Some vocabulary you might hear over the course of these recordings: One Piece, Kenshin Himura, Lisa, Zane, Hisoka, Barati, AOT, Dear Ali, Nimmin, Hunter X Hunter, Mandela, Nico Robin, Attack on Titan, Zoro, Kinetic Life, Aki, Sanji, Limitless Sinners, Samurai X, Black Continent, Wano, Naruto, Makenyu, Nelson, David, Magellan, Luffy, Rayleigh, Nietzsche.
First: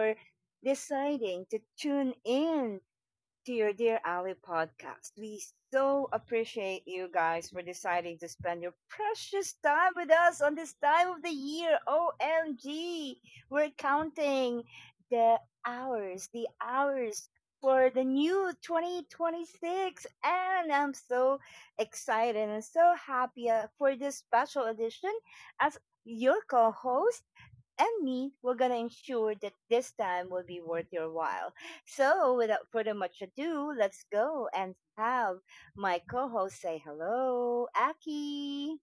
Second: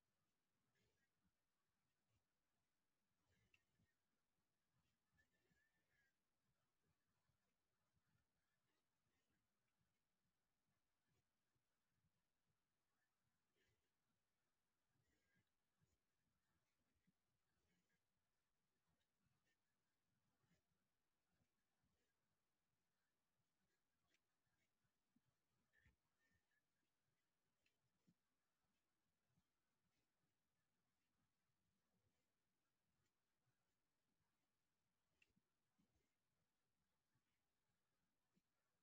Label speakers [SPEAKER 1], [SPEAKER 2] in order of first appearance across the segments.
[SPEAKER 1] for deciding to tune in to your Dear Ali podcast. We so appreciate you guys for deciding to spend your precious time with us on this time of the year. OMG, we're counting the the hours for the new 2026. And I'm so excited and so happy for this special edition as your co host and me, we're going to ensure that this time will be worth your while. So, without further much ado, let's go and have my co host say hello, Aki.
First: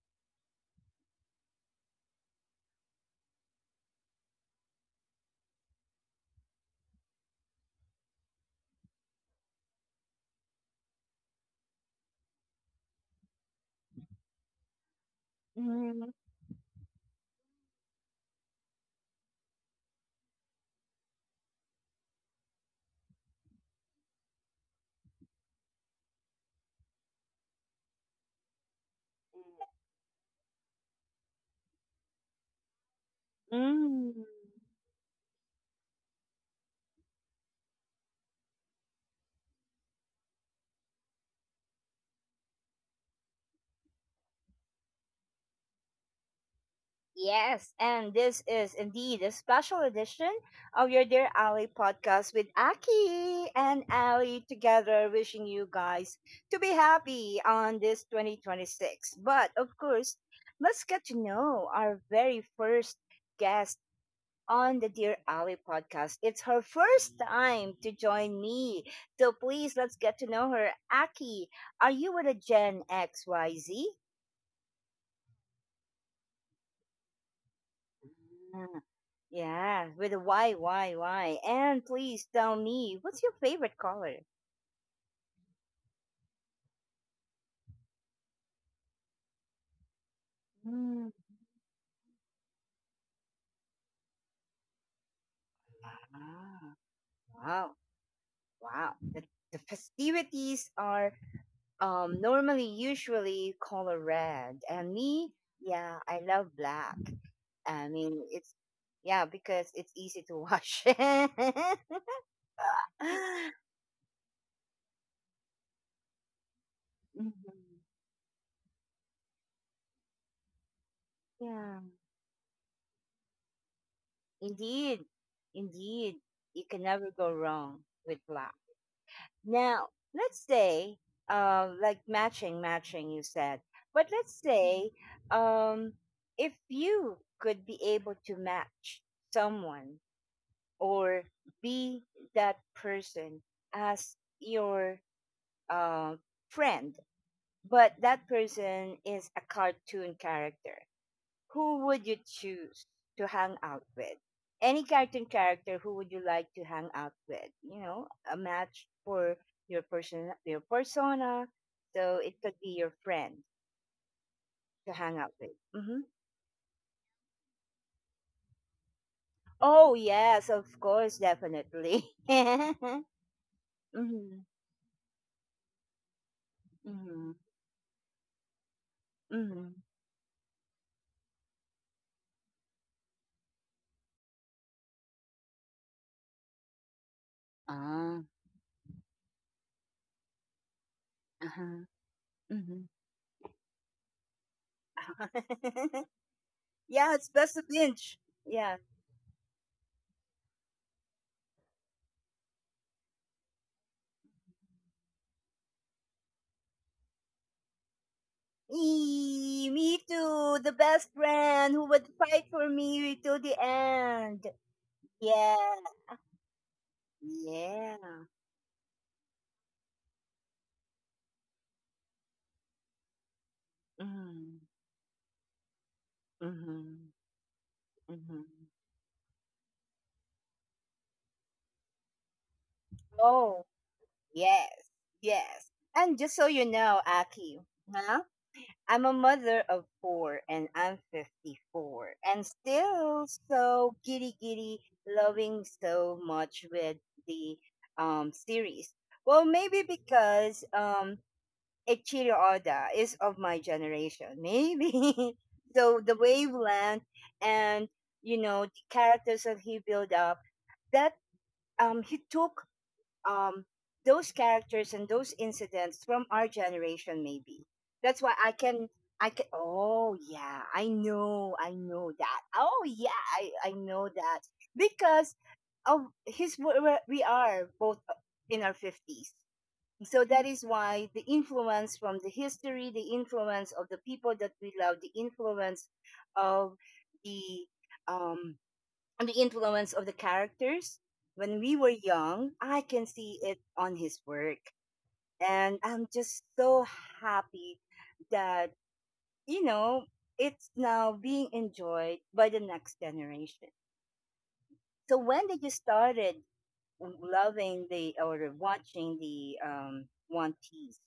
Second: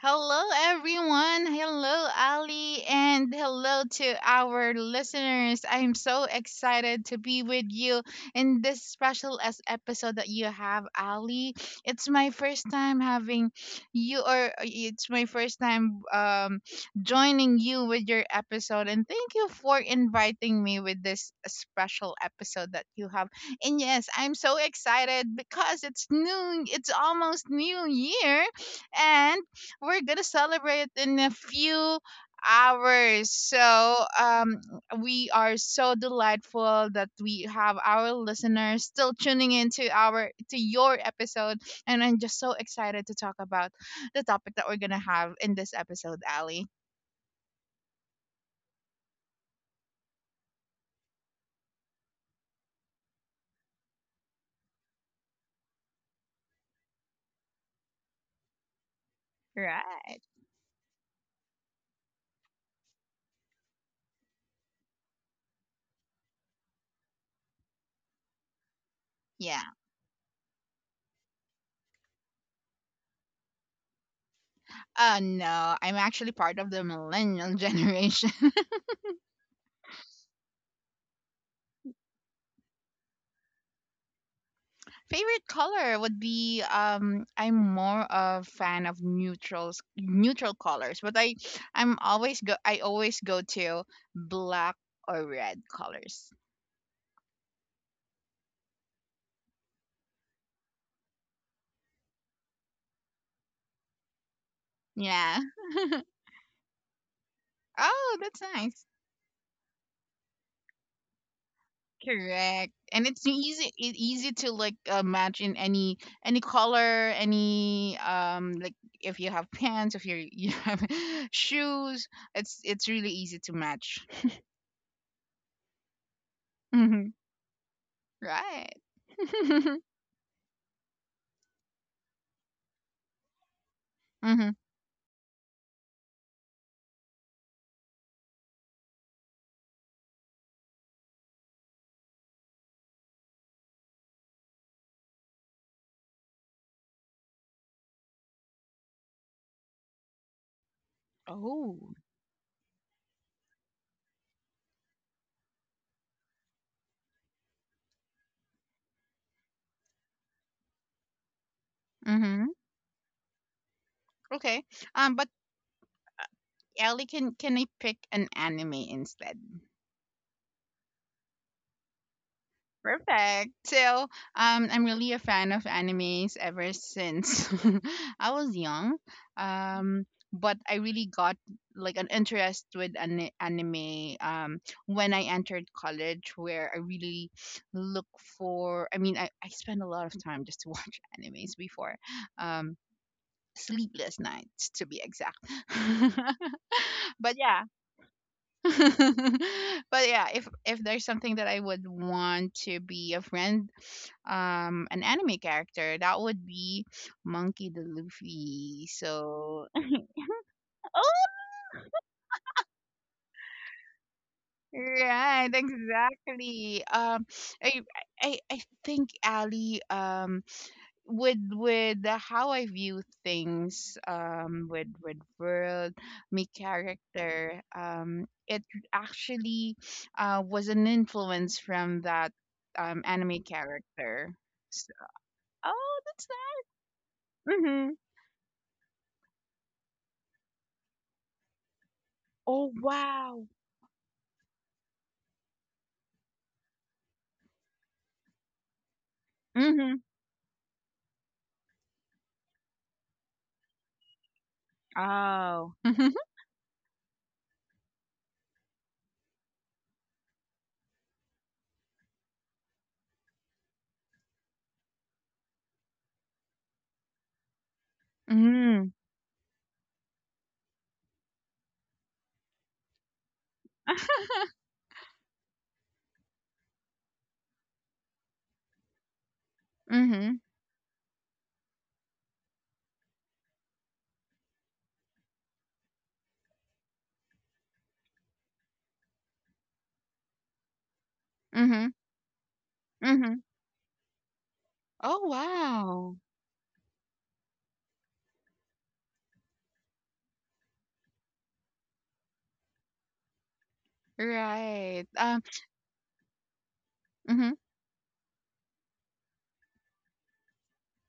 [SPEAKER 2] Hello, everyone. Hello, Ali, and hello to our listeners. I'm so excited to be with you in this special as episode that you have, Ali. It's my first time having you, or it's my first time
[SPEAKER 1] Mm,
[SPEAKER 2] joining you with your episode. And thank you for inviting me with this special episode that you have. And yes, I'm so excited because it's new. It's almost New Year and we're gonna celebrate in a few hours. So
[SPEAKER 1] mm.
[SPEAKER 2] we are so delightful that we have our listeners still tuning in to our to your episode, and I'm just so excited to talk about the topic that we're gonna have in this episode, Ali.
[SPEAKER 1] Yes, and this is indeed a special edition of your Dear Ali podcast with Aki and Ali together, wishing you guys to be happy on this 2026. But of
[SPEAKER 2] Right.
[SPEAKER 1] course, let's get to know our very first guest on the Dear Ali podcast. It's her first time to join me, so
[SPEAKER 2] Yeah.
[SPEAKER 1] please let's get to know her. Aki, are you with a Gen XYZ?
[SPEAKER 2] No, I'm actually part of the millennial generation.
[SPEAKER 1] Yeah, with a why, why. And please tell me, what's your favorite color?
[SPEAKER 2] Favorite color would be I'm more of fan of neutral colors, but
[SPEAKER 1] Mm.
[SPEAKER 2] I always go to black or red colors.
[SPEAKER 1] Ah, wow, wow. The festivities are normally usually color red, and me,
[SPEAKER 2] Yeah.
[SPEAKER 1] yeah, I love black. I
[SPEAKER 2] Oh,
[SPEAKER 1] mean,
[SPEAKER 2] that's
[SPEAKER 1] it's,
[SPEAKER 2] nice.
[SPEAKER 1] yeah, because it's easy to wash.
[SPEAKER 2] Correct. And it's easy to like match in any color,
[SPEAKER 1] Mhm.
[SPEAKER 2] any like if you have pants, if you're, you have
[SPEAKER 1] Yeah,
[SPEAKER 2] shoes, it's really easy to match.
[SPEAKER 1] indeed, indeed, you can
[SPEAKER 2] Mhm.
[SPEAKER 1] never go wrong with black.
[SPEAKER 2] Right.
[SPEAKER 1] Now, let's say, like matching, matching, you said. But let's
[SPEAKER 2] Hmm.
[SPEAKER 1] say, um, if you could be able to match someone or be that person as your uh, friend, but that person is a cartoon character, who
[SPEAKER 2] Oh.
[SPEAKER 1] would you choose to hang out with? Any cartoon character, who would you like to hang out with? You know, a match for your person, your persona. So it
[SPEAKER 2] Mm-hmm.
[SPEAKER 1] could be your friend
[SPEAKER 2] Okay.
[SPEAKER 1] to
[SPEAKER 2] Um,
[SPEAKER 1] hang
[SPEAKER 2] but
[SPEAKER 1] out with. Hmm.
[SPEAKER 2] Ellie, can I pick an anime instead?
[SPEAKER 1] Oh yes, of course, definitely. Mm-hmm.
[SPEAKER 2] Perfect. So, I'm really a fan of animes ever
[SPEAKER 1] Mm-hmm.
[SPEAKER 2] since I was young.
[SPEAKER 1] Mm-hmm.
[SPEAKER 2] Um, but I really got like an interest with an anime when I entered college, where I really look
[SPEAKER 1] Ah.
[SPEAKER 2] for. I mean, I spend a lot of time just to watch animes
[SPEAKER 1] Uh-huh.
[SPEAKER 2] before. Um.
[SPEAKER 1] Mm-hmm.
[SPEAKER 2] Sleepless nights, to be exact.
[SPEAKER 1] Yeah, it's
[SPEAKER 2] But
[SPEAKER 1] best
[SPEAKER 2] yeah,
[SPEAKER 1] to binge. Yeah.
[SPEAKER 2] but yeah, if there's something that I would want to be a friend, an anime character, that would be Monkey D. Luffy. So
[SPEAKER 1] Eee, me too. The best friend who would fight for me to the end.
[SPEAKER 2] right,
[SPEAKER 1] Yeah.
[SPEAKER 2] exactly. I I
[SPEAKER 1] Yeah.
[SPEAKER 2] I think, Ali. With how I view things,
[SPEAKER 1] Mm-hmm.
[SPEAKER 2] with world, my
[SPEAKER 1] Mm-hmm.
[SPEAKER 2] character,
[SPEAKER 1] Mm-hmm.
[SPEAKER 2] it actually was an influence from that anime
[SPEAKER 1] Oh,
[SPEAKER 2] character. So,
[SPEAKER 1] yes. Yes.
[SPEAKER 2] oh,
[SPEAKER 1] And
[SPEAKER 2] that's
[SPEAKER 1] just so you know,
[SPEAKER 2] nice.
[SPEAKER 1] Aki,
[SPEAKER 2] Mm-hmm.
[SPEAKER 1] huh? I'm a mother of four and I'm 54 and
[SPEAKER 2] Oh
[SPEAKER 1] still
[SPEAKER 2] wow.
[SPEAKER 1] so giddy giddy, loving so much with the series. Well,
[SPEAKER 2] Mm-hmm.
[SPEAKER 1] maybe because Eiichiro Oda is of my generation, maybe.
[SPEAKER 2] Oh.
[SPEAKER 1] So the wavelength and you know the characters that he built up, that he took um those characters and those incidents from our generation, maybe. That's why I
[SPEAKER 2] Mm.
[SPEAKER 1] can, oh yeah, I know that. Oh yeah, I know that. Because of his we are both in our fifties. So
[SPEAKER 2] Mm-hmm.
[SPEAKER 1] that is why the influence from the history, the influence of the people that we love, of the um the influence of the characters. When we
[SPEAKER 2] Mm-hmm.
[SPEAKER 1] were young, I can
[SPEAKER 2] Mm-hmm.
[SPEAKER 1] see it on his work.
[SPEAKER 2] Oh
[SPEAKER 1] And I'm
[SPEAKER 2] wow.
[SPEAKER 1] just so happy that, you know, it's now being enjoyed by the next generation.
[SPEAKER 2] Right.
[SPEAKER 1] So when did you started
[SPEAKER 2] Mhm.
[SPEAKER 1] loving the or watching the One Piece?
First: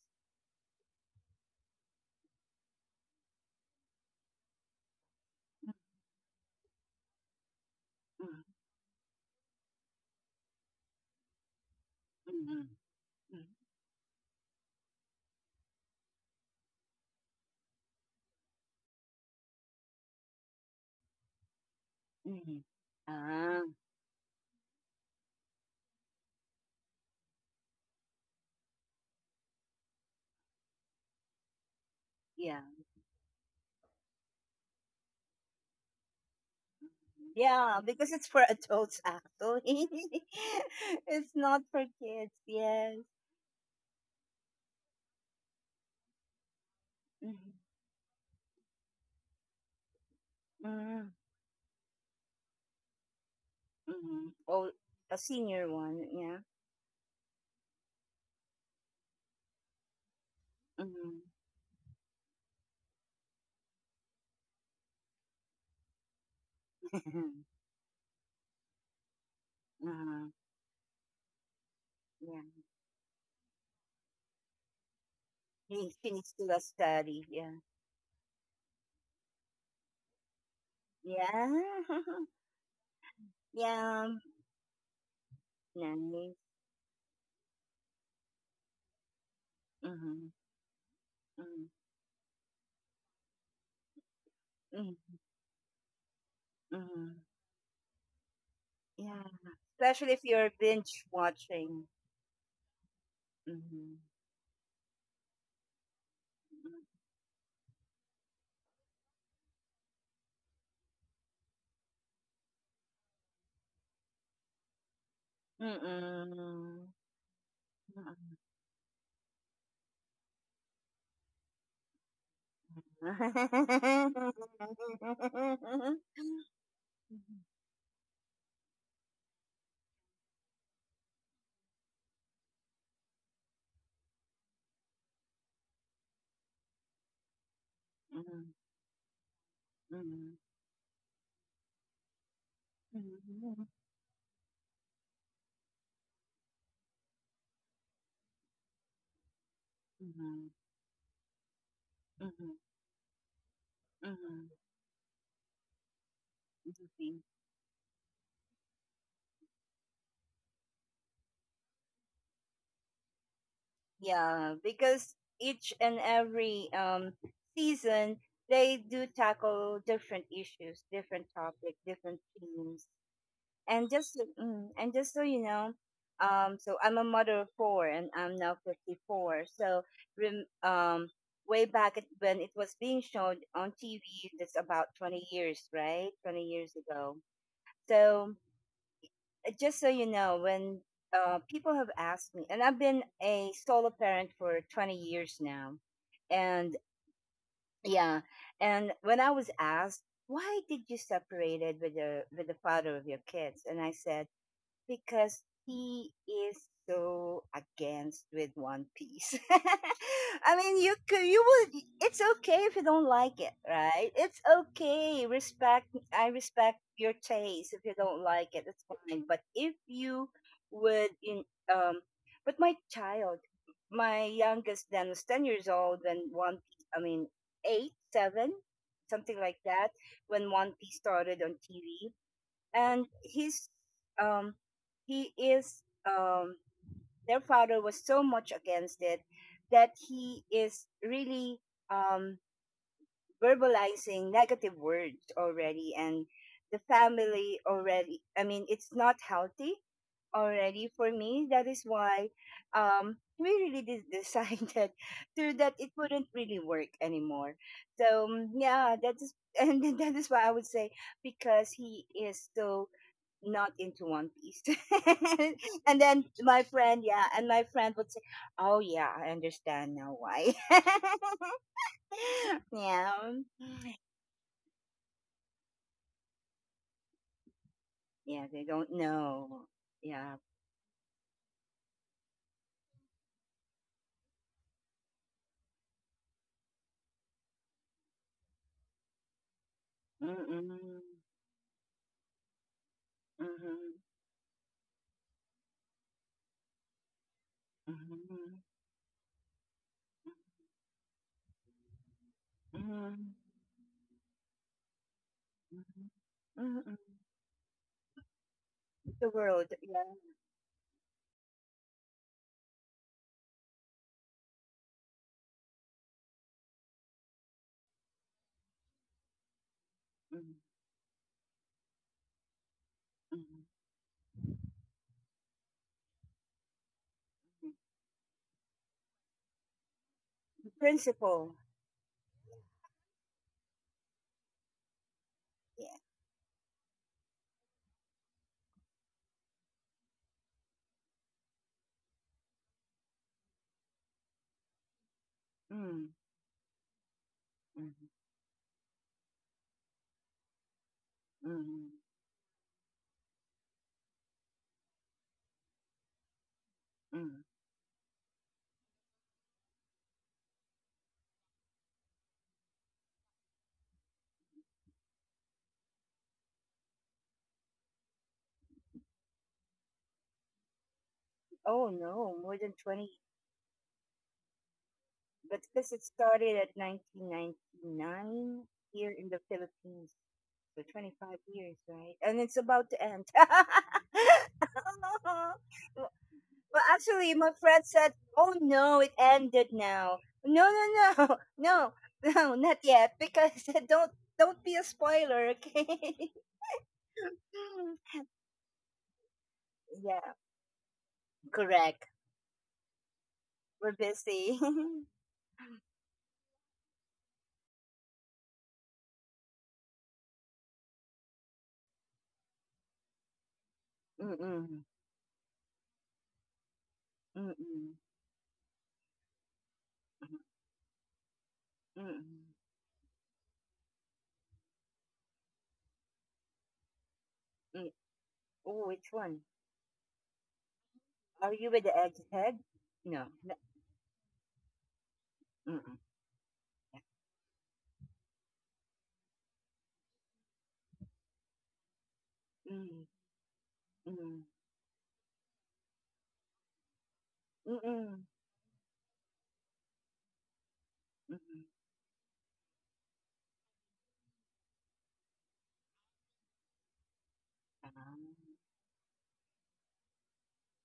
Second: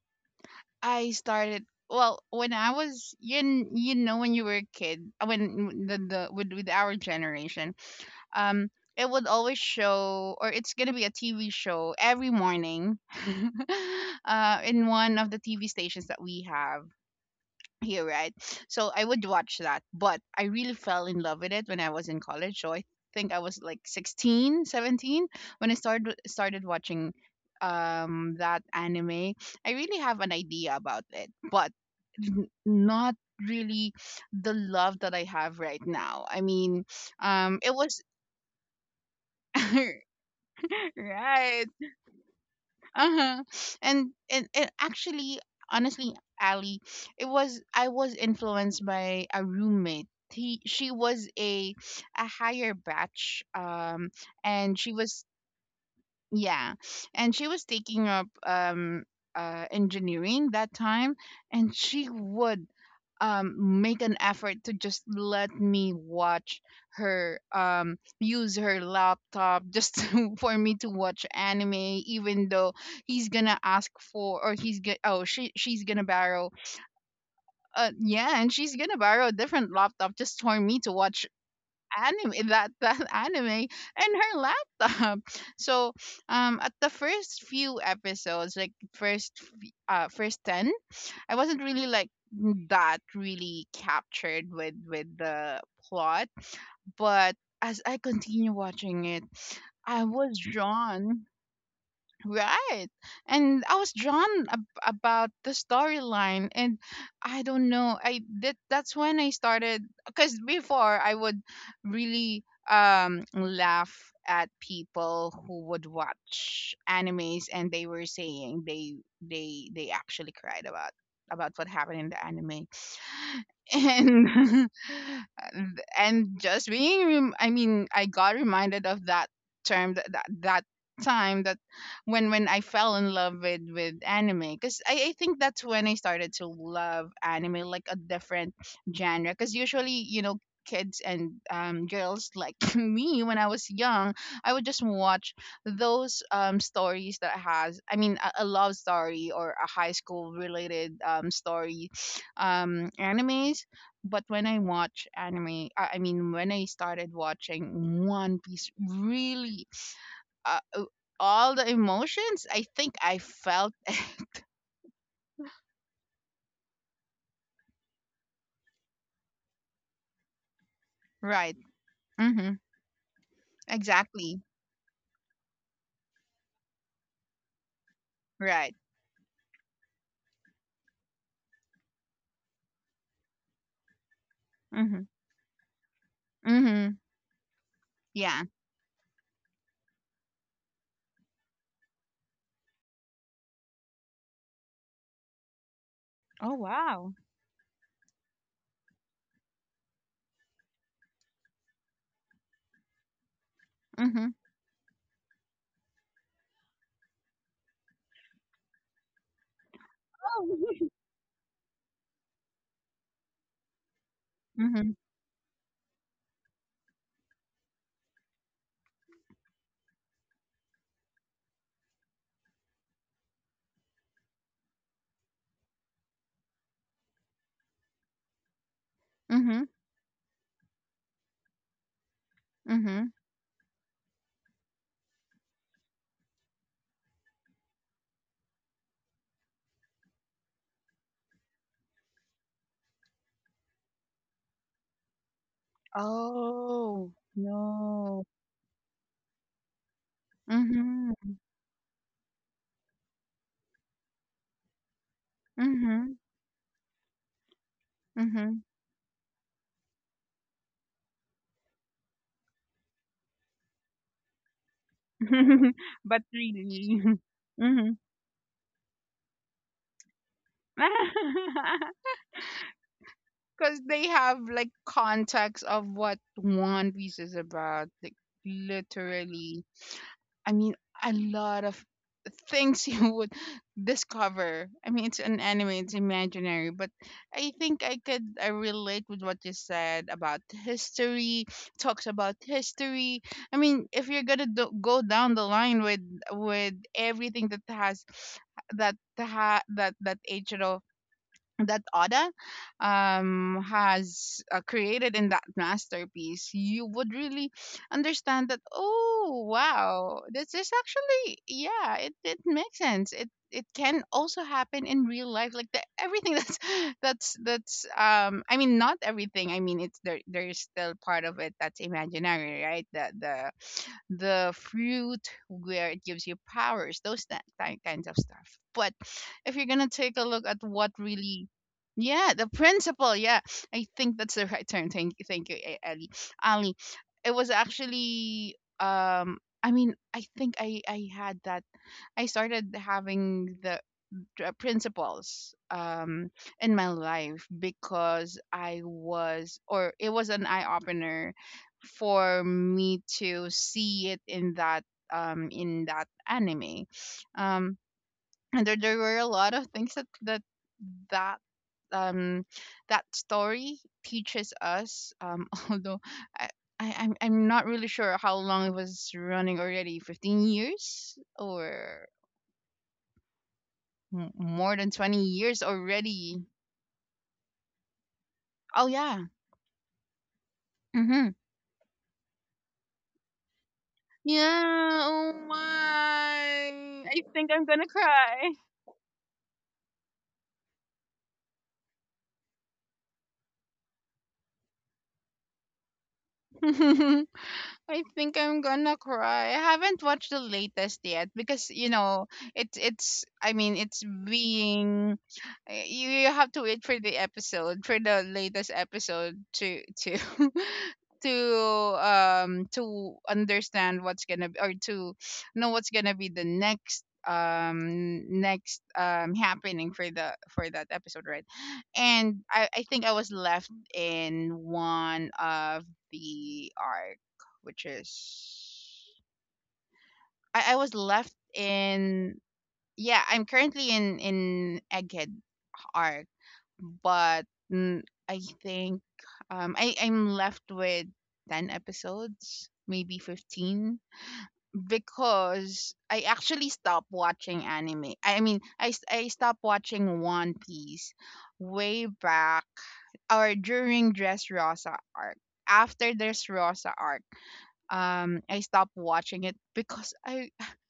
[SPEAKER 2] I started, well, when I was you know when you were a kid, when the with our generation,
[SPEAKER 1] Mm-hmm.
[SPEAKER 2] um it would always show or it's gonna be a TV show every
[SPEAKER 1] Mm,
[SPEAKER 2] morning, in one of the TV stations that we have here, right? So I would watch that, but I really fell in love with it when I was in college.
[SPEAKER 1] mhm.
[SPEAKER 2] So I think I was
[SPEAKER 1] Ah,
[SPEAKER 2] like 16, 17 when I started watching that anime. I really have an idea about it, but
[SPEAKER 1] yeah.
[SPEAKER 2] not really the love that I have right now. I mean, it
[SPEAKER 1] Yeah,
[SPEAKER 2] was.
[SPEAKER 1] because it's for adults actually. It's not
[SPEAKER 2] Right.
[SPEAKER 1] for kids. Yes.
[SPEAKER 2] Uh-huh. And actually, honestly, Ali, it
[SPEAKER 1] Mhm,
[SPEAKER 2] was, I was influenced by a roommate. He She
[SPEAKER 1] mhm,
[SPEAKER 2] was a higher batch,
[SPEAKER 1] mhm. Oh,
[SPEAKER 2] and she
[SPEAKER 1] a
[SPEAKER 2] was
[SPEAKER 1] senior one, yeah.
[SPEAKER 2] yeah, and she was taking up engineering that time,
[SPEAKER 1] Mhm.
[SPEAKER 2] and she would make an effort to just let me watch her, use her laptop, just
[SPEAKER 1] Uh-huh.
[SPEAKER 2] for me to watch anime
[SPEAKER 1] Yeah.
[SPEAKER 2] even though he's gonna ask for, or he's gonna, oh, she's
[SPEAKER 1] He
[SPEAKER 2] gonna
[SPEAKER 1] finished
[SPEAKER 2] borrow,
[SPEAKER 1] the study, yeah.
[SPEAKER 2] yeah, and she's gonna borrow a different laptop just for me to watch
[SPEAKER 1] Yeah.
[SPEAKER 2] anime. That that anime and
[SPEAKER 1] Yeah.
[SPEAKER 2] her laptop. So
[SPEAKER 1] Nice.
[SPEAKER 2] at the first few episodes, like
[SPEAKER 1] Mm-hmm.
[SPEAKER 2] first 10, I wasn't
[SPEAKER 1] Mm-hmm.
[SPEAKER 2] really like that really captured with
[SPEAKER 1] Mm-hmm.
[SPEAKER 2] the plot,
[SPEAKER 1] Mm-hmm.
[SPEAKER 2] but as I continue watching it,
[SPEAKER 1] Yeah.
[SPEAKER 2] I
[SPEAKER 1] Especially if
[SPEAKER 2] was
[SPEAKER 1] you're binge
[SPEAKER 2] drawn.
[SPEAKER 1] watching.
[SPEAKER 2] Right. And I was
[SPEAKER 1] Mm-hmm.
[SPEAKER 2] drawn about the storyline, and I don't know. I that that's when I started, cuz before I would really laugh at people who would watch
[SPEAKER 1] Mm-mm.
[SPEAKER 2] animes, and they were saying they they actually cried about what happened in the anime. And and just being I mean, I got reminded of that term, that that time, that when I fell in love with anime. Because I think that's when I started to love anime like a different genre, because usually, kids and, girls like me when I was young, I would just watch those, stories that has, I mean, a love story or a high school related, story, animes. But when I watch anime, I mean, when I started watching One Piece, really, uh, all the emotions I think I felt it.
[SPEAKER 1] Yeah, because each and every season they do tackle different issues, different
[SPEAKER 2] Right.
[SPEAKER 1] topic, different
[SPEAKER 2] Mm-hmm.
[SPEAKER 1] themes. And
[SPEAKER 2] Exactly.
[SPEAKER 1] and just so you know, so I'm a mother of four, and I'm now
[SPEAKER 2] Right.
[SPEAKER 1] 54. So rem- um, way back when it was being shown on TV, that's about
[SPEAKER 2] Mm-hmm.
[SPEAKER 1] 20 years, right? 20 years
[SPEAKER 2] Mm-hmm.
[SPEAKER 1] ago. So
[SPEAKER 2] Yeah.
[SPEAKER 1] just so you know, when people have asked me, and I've been a solo parent for 20 years now,
[SPEAKER 2] Oh
[SPEAKER 1] and
[SPEAKER 2] wow.
[SPEAKER 1] yeah, and when I was asked, "Why did you separated with the father of your kids?" And I
[SPEAKER 2] Mm-hmm.
[SPEAKER 1] said, because he is so against with One Piece. I
[SPEAKER 2] Oh.
[SPEAKER 1] mean, you could, you would. It's okay if you don't like it, right? It's
[SPEAKER 2] Mm-hmm.
[SPEAKER 1] okay. Respect. I respect your taste. If you don't like it, it's fine. But if you would, in um, but my child, my youngest then was 10 years old when One Piece. I mean, eight, seven, something like
[SPEAKER 2] Mm-hmm.
[SPEAKER 1] that. When One Piece started on TV,
[SPEAKER 2] Mm-hmm.
[SPEAKER 1] and his, um he is um their father was so much against it, that he is really um verbalizing negative words already, and the
[SPEAKER 2] Oh
[SPEAKER 1] family
[SPEAKER 2] no.
[SPEAKER 1] already, I mean, it's not healthy already for
[SPEAKER 2] Mm-hmm.
[SPEAKER 1] me. That is why we really decided to that it
[SPEAKER 2] Mm-hmm.
[SPEAKER 1] wouldn't really work anymore. So yeah, that is and that is why I would say, because he is so not into One Piece.
[SPEAKER 2] Mm-hmm.
[SPEAKER 1] And
[SPEAKER 2] But
[SPEAKER 1] then my
[SPEAKER 2] really.
[SPEAKER 1] friend, yeah, and my
[SPEAKER 2] Mm-hmm.
[SPEAKER 1] friend would say, "Oh yeah, I understand now why." Yeah,
[SPEAKER 2] Because they have like context of what One Piece is about. Like,
[SPEAKER 1] yeah, they don't
[SPEAKER 2] literally.
[SPEAKER 1] know. Yeah.
[SPEAKER 2] I mean, a lot of things you would discover. I mean, it's an anime, it's imaginary, but I think I relate with what you said about
[SPEAKER 1] Mm-mm.
[SPEAKER 2] history, talks about history. I mean,
[SPEAKER 1] Mm-hmm.
[SPEAKER 2] if you're going to go down the line with everything that has that ha- that that Eiichiro that Oda,
[SPEAKER 1] Mm-hmm. Mm-hmm.
[SPEAKER 2] has created in that masterpiece,
[SPEAKER 1] Mm-hmm.
[SPEAKER 2] you
[SPEAKER 1] Mm-hmm.
[SPEAKER 2] would really understand that.
[SPEAKER 1] The
[SPEAKER 2] Oh
[SPEAKER 1] world, yeah.
[SPEAKER 2] wow, this is actually, yeah, it makes sense. It can also happen in real life, like everything that's that's I mean, not everything. I mean, it's there there's
[SPEAKER 1] Mm-hmm.
[SPEAKER 2] still part of it that's imaginary, right? The the
[SPEAKER 1] Mm-hmm.
[SPEAKER 2] the fruit where it gives you powers, those, that kinds of stuff. But if you're gonna take a look at
[SPEAKER 1] The
[SPEAKER 2] what really.
[SPEAKER 1] principle,
[SPEAKER 2] Yeah, the principle. Yeah, I think that's the right term. Thank you,
[SPEAKER 1] yeah.
[SPEAKER 2] Ellie. Ali, it was actually. I mean, I think I had that. I started having the principles
[SPEAKER 1] Mm.
[SPEAKER 2] in my life
[SPEAKER 1] Mm-hmm.
[SPEAKER 2] because I was, or it was an eye opener
[SPEAKER 1] Mm-hmm.
[SPEAKER 2] for me to see it in that, in that anime.
[SPEAKER 1] Mm-hmm.
[SPEAKER 2] Um, and there were a lot of things that um that story teaches us, although, I, I'm not really sure how long it was running already. 15 years?
[SPEAKER 1] Oh
[SPEAKER 2] Or
[SPEAKER 1] no, more than 20.
[SPEAKER 2] more than 20 years
[SPEAKER 1] But because it
[SPEAKER 2] already.
[SPEAKER 1] started at 1999
[SPEAKER 2] Oh
[SPEAKER 1] here
[SPEAKER 2] yeah.
[SPEAKER 1] in the Philippines, so
[SPEAKER 2] Mm-hmm.
[SPEAKER 1] 25 years, right? And it's about to end.
[SPEAKER 2] Yeah. Oh
[SPEAKER 1] Well,
[SPEAKER 2] my, I
[SPEAKER 1] actually,
[SPEAKER 2] think
[SPEAKER 1] my
[SPEAKER 2] I'm gonna
[SPEAKER 1] friend said,
[SPEAKER 2] cry.
[SPEAKER 1] "Oh no, it ended now." No, no, no, no, no, not yet, because don't don't be a spoiler, okay?
[SPEAKER 2] I think I'm gonna cry. I haven't watched the
[SPEAKER 1] Yeah,
[SPEAKER 2] latest yet, because,
[SPEAKER 1] correct.
[SPEAKER 2] it's. I mean,
[SPEAKER 1] We're
[SPEAKER 2] it's
[SPEAKER 1] busy.
[SPEAKER 2] being, you have to wait for the latest episode to to understand what's
[SPEAKER 1] Mm-mm,
[SPEAKER 2] gonna be, or
[SPEAKER 1] mm-mm,
[SPEAKER 2] to know what's gonna be the next,
[SPEAKER 1] mm-mm.
[SPEAKER 2] next, happening for the for that episode, right? And
[SPEAKER 1] Mm.
[SPEAKER 2] I think I was left in one of the arc, which
[SPEAKER 1] Oh,
[SPEAKER 2] is,
[SPEAKER 1] which one?
[SPEAKER 2] I was left
[SPEAKER 1] Are you with the egg's
[SPEAKER 2] in,
[SPEAKER 1] head?
[SPEAKER 2] yeah,
[SPEAKER 1] No.
[SPEAKER 2] I'm
[SPEAKER 1] No.
[SPEAKER 2] currently in Egghead
[SPEAKER 1] Mm-mm.
[SPEAKER 2] Park, but mm, I think, I'm left with 10 episodes,
[SPEAKER 1] Yeah. Mm,
[SPEAKER 2] maybe 15,
[SPEAKER 1] mm,
[SPEAKER 2] because I actually stopped watching anime.
[SPEAKER 1] mm-mm,
[SPEAKER 2] I mean, I stopped watching One Piece
[SPEAKER 1] mm-mm.
[SPEAKER 2] way back, or during Dressrosa arc. After Dressrosa arc,
[SPEAKER 1] Um,
[SPEAKER 2] I stopped watching it because I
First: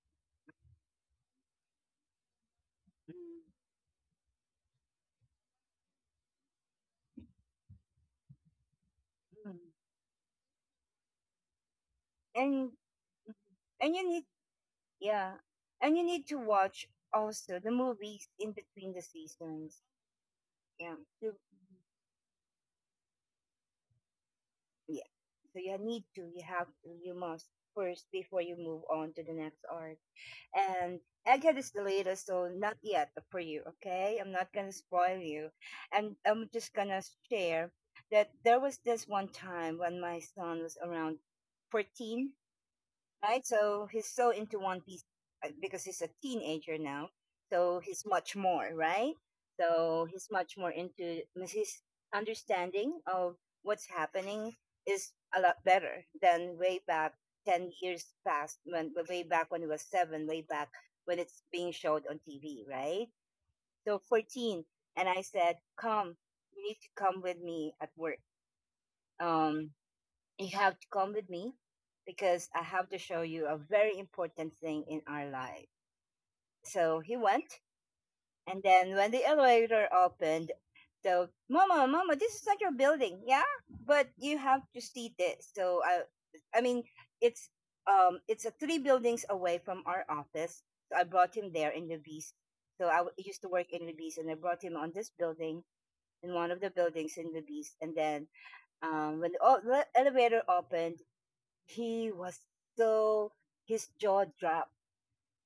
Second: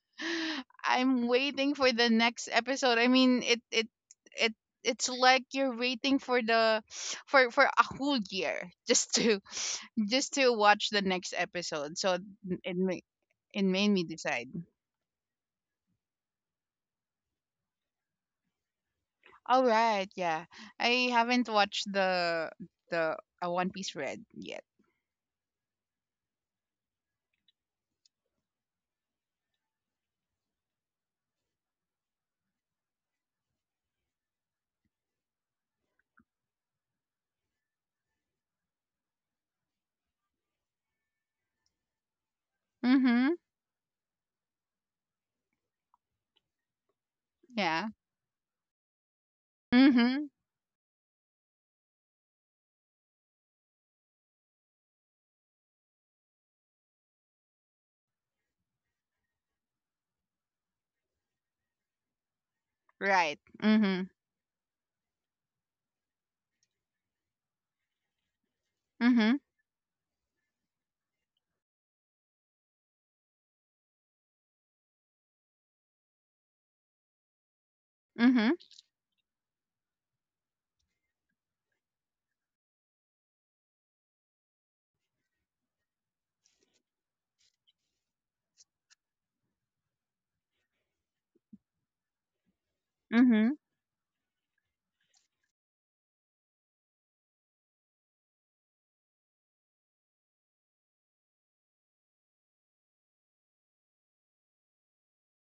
[SPEAKER 2] I'm waiting for the next episode. I
[SPEAKER 1] mm,
[SPEAKER 2] mean, it it's like you're waiting for the for a whole year just to
[SPEAKER 1] mm.
[SPEAKER 2] watch the next episode. So
[SPEAKER 1] And
[SPEAKER 2] it ma- it made
[SPEAKER 1] and
[SPEAKER 2] me
[SPEAKER 1] you need,
[SPEAKER 2] decide.
[SPEAKER 1] yeah, and you need to watch also the movies in between the
[SPEAKER 2] All
[SPEAKER 1] seasons.
[SPEAKER 2] right, yeah.
[SPEAKER 1] Yeah.
[SPEAKER 2] I
[SPEAKER 1] You,
[SPEAKER 2] haven't watched the the One Piece Red yet.
[SPEAKER 1] yeah. So you need to. You have. You must, first, before you move on to the next art. And Egghead is the latest, so not yet for you, okay? I'm not gonna spoil you. And I'm just gonna share that there was this one time when my son was around 14,
[SPEAKER 2] Mhm.
[SPEAKER 1] right? So he's so into One Piece because he's a teenager now. So
[SPEAKER 2] Yeah.
[SPEAKER 1] he's much more, right? So he's
[SPEAKER 2] Mhm.
[SPEAKER 1] much more into his understanding of what's happening, is a lot better than way back 10 years past, when way back when he was seven, way back when it's being showed on TV, right?
[SPEAKER 2] Right.
[SPEAKER 1] So
[SPEAKER 2] Mhm.
[SPEAKER 1] 14. And I said, come, you need to come with me at work.
[SPEAKER 2] Mhm.
[SPEAKER 1] Um, you have to come with me because I have to show you a very important thing in our life. So he went,
[SPEAKER 2] Mhm.
[SPEAKER 1] and then when the elevator opened, so Mama, Mama, this is not your building, yeah, but you have to see this. So I mean, it's it's a three buildings away from our office. So I brought him there in Levi's. So I used to
[SPEAKER 2] Mhm.
[SPEAKER 1] work in Levi's, and I brought him on this building in one of the buildings in Levi's, and then when the elevator opened, he was so his jaw dropped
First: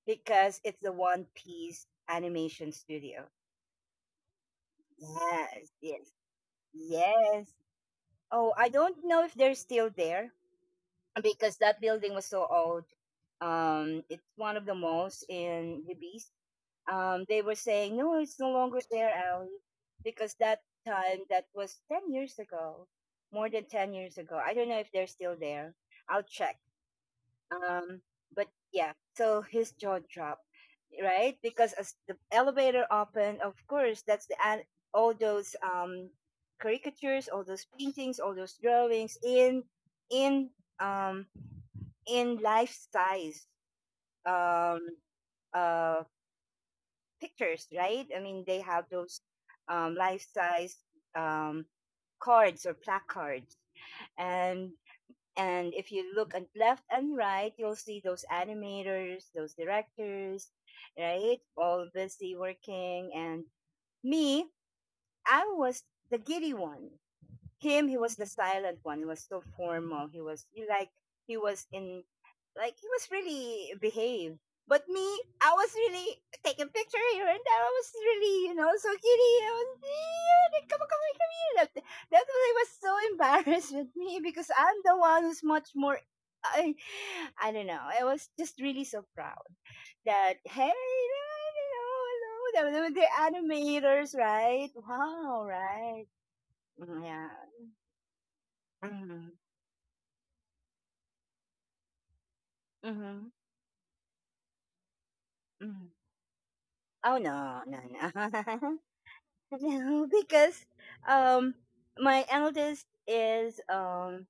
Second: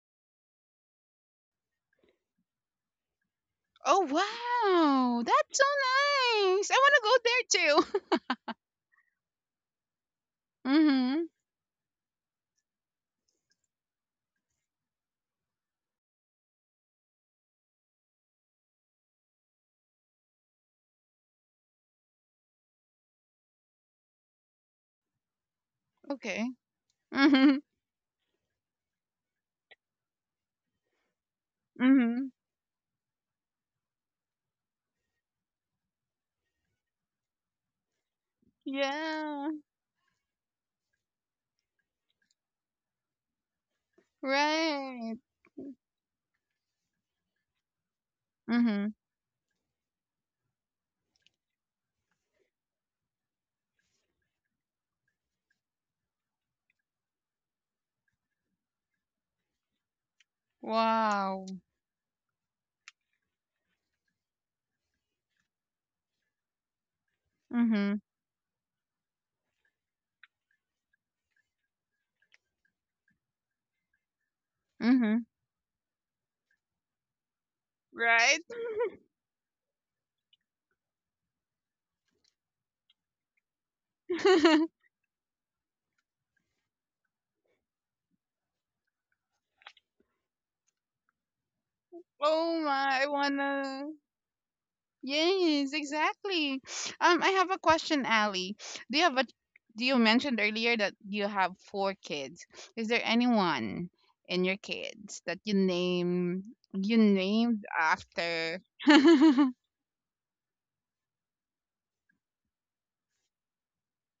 [SPEAKER 1] because it's the One Piece animation studio.
[SPEAKER 2] Oh wow, that's so
[SPEAKER 1] Yes, yes,
[SPEAKER 2] nice. I want
[SPEAKER 1] yes.
[SPEAKER 2] to go there too.
[SPEAKER 1] Oh, I don't know if they're still there
[SPEAKER 2] Mhm.
[SPEAKER 1] because that building was so old. It's one of the malls in the they were saying no, it's no longer there, Ali, because that time that was 10 years ago, more than 10 years ago. I don't know if they're still there. I'll
[SPEAKER 2] Okay.
[SPEAKER 1] check.
[SPEAKER 2] Mhm.
[SPEAKER 1] Um, but yeah, so his jaw dropped, right? Because as the
[SPEAKER 2] Mhm.
[SPEAKER 1] elevator opened, of course, that's all those caricatures, all those paintings, all those drawings
[SPEAKER 2] Yeah.
[SPEAKER 1] in in um in life size um
[SPEAKER 2] Right.
[SPEAKER 1] uh pictures, right? I mean, they have
[SPEAKER 2] Mhm.
[SPEAKER 1] those life size um cards or placards, and and if you look at left and right, you'll see those animators, those directors, right?
[SPEAKER 2] Wow.
[SPEAKER 1] All busy working. And me, I was the giddy one. Him, he
[SPEAKER 2] Mhm.
[SPEAKER 1] was the silent one. He was so formal. He like, he was in, like, he was really behaved. But me,
[SPEAKER 2] Mhm.
[SPEAKER 1] I was really taking picture here and there. I was
[SPEAKER 2] Right.
[SPEAKER 1] really, you know, so giddy. I was, "Yeah, come on, come on, come here!" That, that was I was so embarrassed with me because I'm the one who's much more, i I don't know, I was just really so proud that hey, you
[SPEAKER 2] Oh
[SPEAKER 1] know, hello, the
[SPEAKER 2] my, I wanna.
[SPEAKER 1] animators, right? Wow,
[SPEAKER 2] Yes,
[SPEAKER 1] right?
[SPEAKER 2] exactly.
[SPEAKER 1] Mm, yeah.
[SPEAKER 2] I have a question, Ali. Do you have
[SPEAKER 1] Mhm.
[SPEAKER 2] a? Do you mentioned earlier that you have four kids? Is there
[SPEAKER 1] Mhm.
[SPEAKER 2] anyone in your kids that
[SPEAKER 1] Mhm.
[SPEAKER 2] you
[SPEAKER 1] Oh no,
[SPEAKER 2] named
[SPEAKER 1] no, no.
[SPEAKER 2] after? Mm-hmm.
[SPEAKER 1] No, because um my eldest is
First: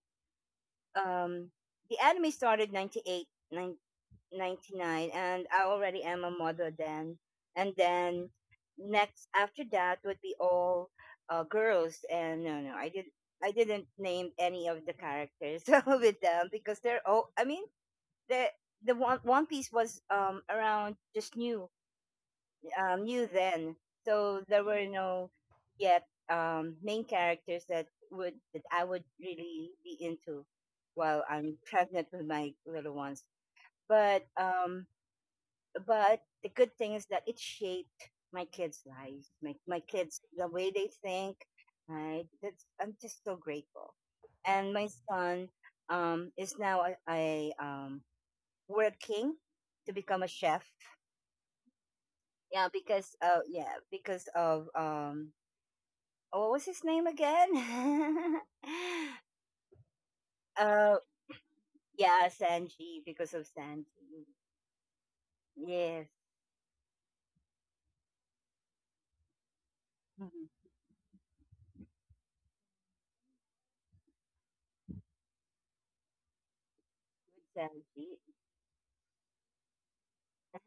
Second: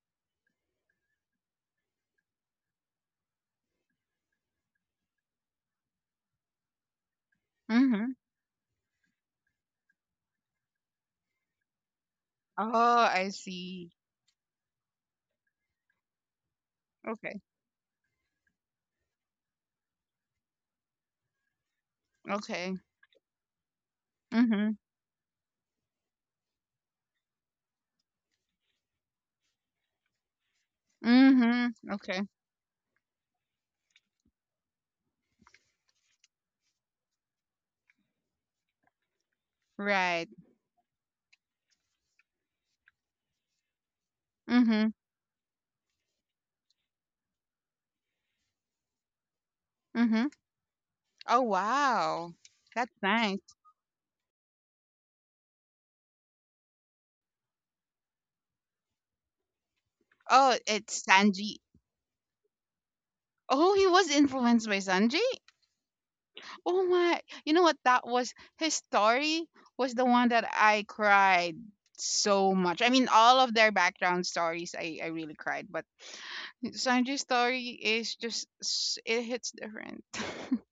[SPEAKER 1] um the anime started 99, and I already am a mother then. And then next after that would be all girls and no, no,
[SPEAKER 2] Oh, I
[SPEAKER 1] I didn't
[SPEAKER 2] see.
[SPEAKER 1] name any of the characters with them because they're all,
[SPEAKER 2] Okay.
[SPEAKER 1] I mean, the the one, One Piece was around just new,
[SPEAKER 2] Okay.
[SPEAKER 1] new then. So there
[SPEAKER 2] Mhm.
[SPEAKER 1] were no yet main characters that I would really be into while I'm
[SPEAKER 2] Mhm.
[SPEAKER 1] pregnant
[SPEAKER 2] Okay.
[SPEAKER 1] with my little ones. But um, but the good thing is that it shaped my kids' lives, my kids
[SPEAKER 2] Right.
[SPEAKER 1] the way they think. Right? That's I'm just so grateful. And my
[SPEAKER 2] Mhm.
[SPEAKER 1] son is now a working to become a
[SPEAKER 2] Mhm.
[SPEAKER 1] chef,
[SPEAKER 2] Oh wow,
[SPEAKER 1] yeah,
[SPEAKER 2] that's
[SPEAKER 1] because
[SPEAKER 2] nice.
[SPEAKER 1] because of what was his name again?
[SPEAKER 2] Oh,
[SPEAKER 1] uh,
[SPEAKER 2] it's Sanji.
[SPEAKER 1] yeah, Sanji, because of
[SPEAKER 2] Oh, he was
[SPEAKER 1] Sanji.
[SPEAKER 2] influenced by Sanji.
[SPEAKER 1] Yes,
[SPEAKER 2] Oh my, you know what? That was His story was the one that
[SPEAKER 1] mhm.
[SPEAKER 2] I cried so much. I mean, all of their background stories, I really cried, but Sanji's story
[SPEAKER 1] Sanji,
[SPEAKER 2] is just, it hits different.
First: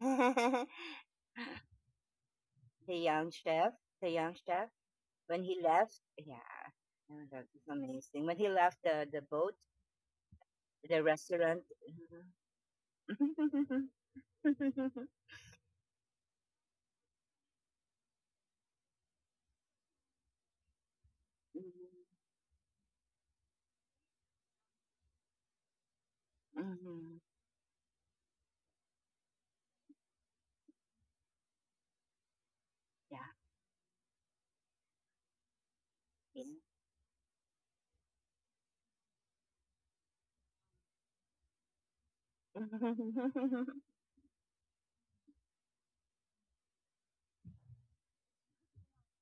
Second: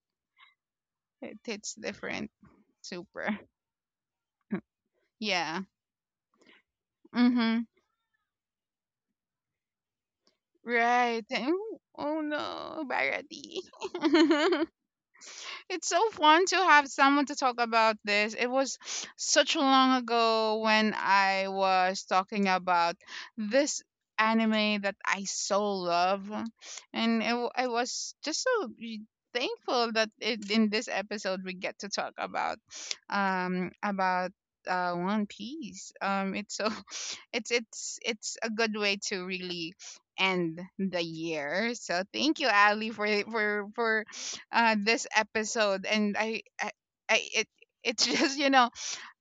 [SPEAKER 2] It hits different.
[SPEAKER 1] the young
[SPEAKER 2] Super.
[SPEAKER 1] chef, the young chef. When he
[SPEAKER 2] Yeah.
[SPEAKER 1] left, yeah, oh my God, it's
[SPEAKER 2] Mhm.
[SPEAKER 1] amazing. When he left the boat, the
[SPEAKER 2] Right. And-
[SPEAKER 1] restaurant.
[SPEAKER 2] Oh, no,
[SPEAKER 1] Mhm.
[SPEAKER 2] Barati. It's so fun to have someone to talk about this. It was such long ago when I was
[SPEAKER 1] Mhm.
[SPEAKER 2] talking about this anime that I so love,
[SPEAKER 1] Mhm.
[SPEAKER 2] and I was just so thankful that in this episode we get to talk about,
[SPEAKER 1] Yeah.
[SPEAKER 2] um about One Piece.
[SPEAKER 1] Yeah.
[SPEAKER 2] It's so it's a good way to really end the year. So thank you, Ali, for this episode, and I it it's just,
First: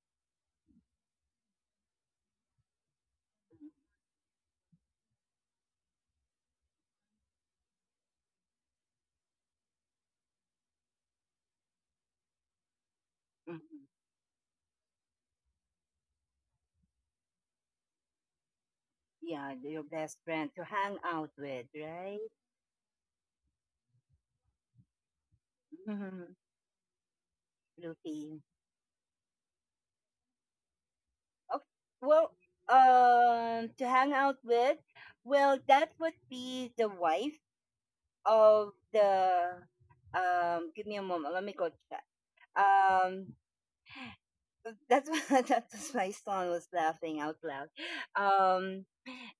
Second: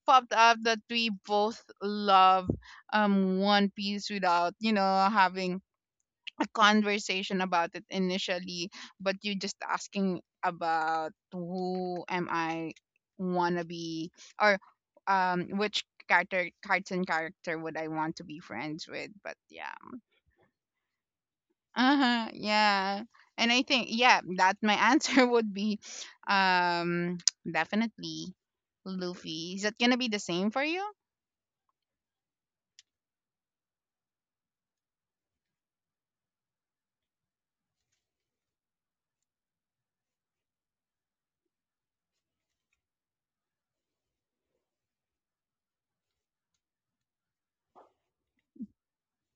[SPEAKER 2] popped up that we both love, One Piece, without having a conversation about it initially, but you just asking about who am I wanna
[SPEAKER 1] Mhm.
[SPEAKER 2] be, or which character cartoon character would I want to be friends with, but
[SPEAKER 1] Yeah,
[SPEAKER 2] yeah.
[SPEAKER 1] your best friend to hang out with, right?
[SPEAKER 2] Uh-huh. Yeah. And I think yeah, that my answer would be
[SPEAKER 1] Mhm.
[SPEAKER 2] um definitely
[SPEAKER 1] Luffy.
[SPEAKER 2] Luffy. Is that gonna be the same for you?
[SPEAKER 1] Oh, well, to hang out with, well, that would be the wife of the. Give me a moment. Let me go check. Um, that's what that's why my son was laughing out loud. Um,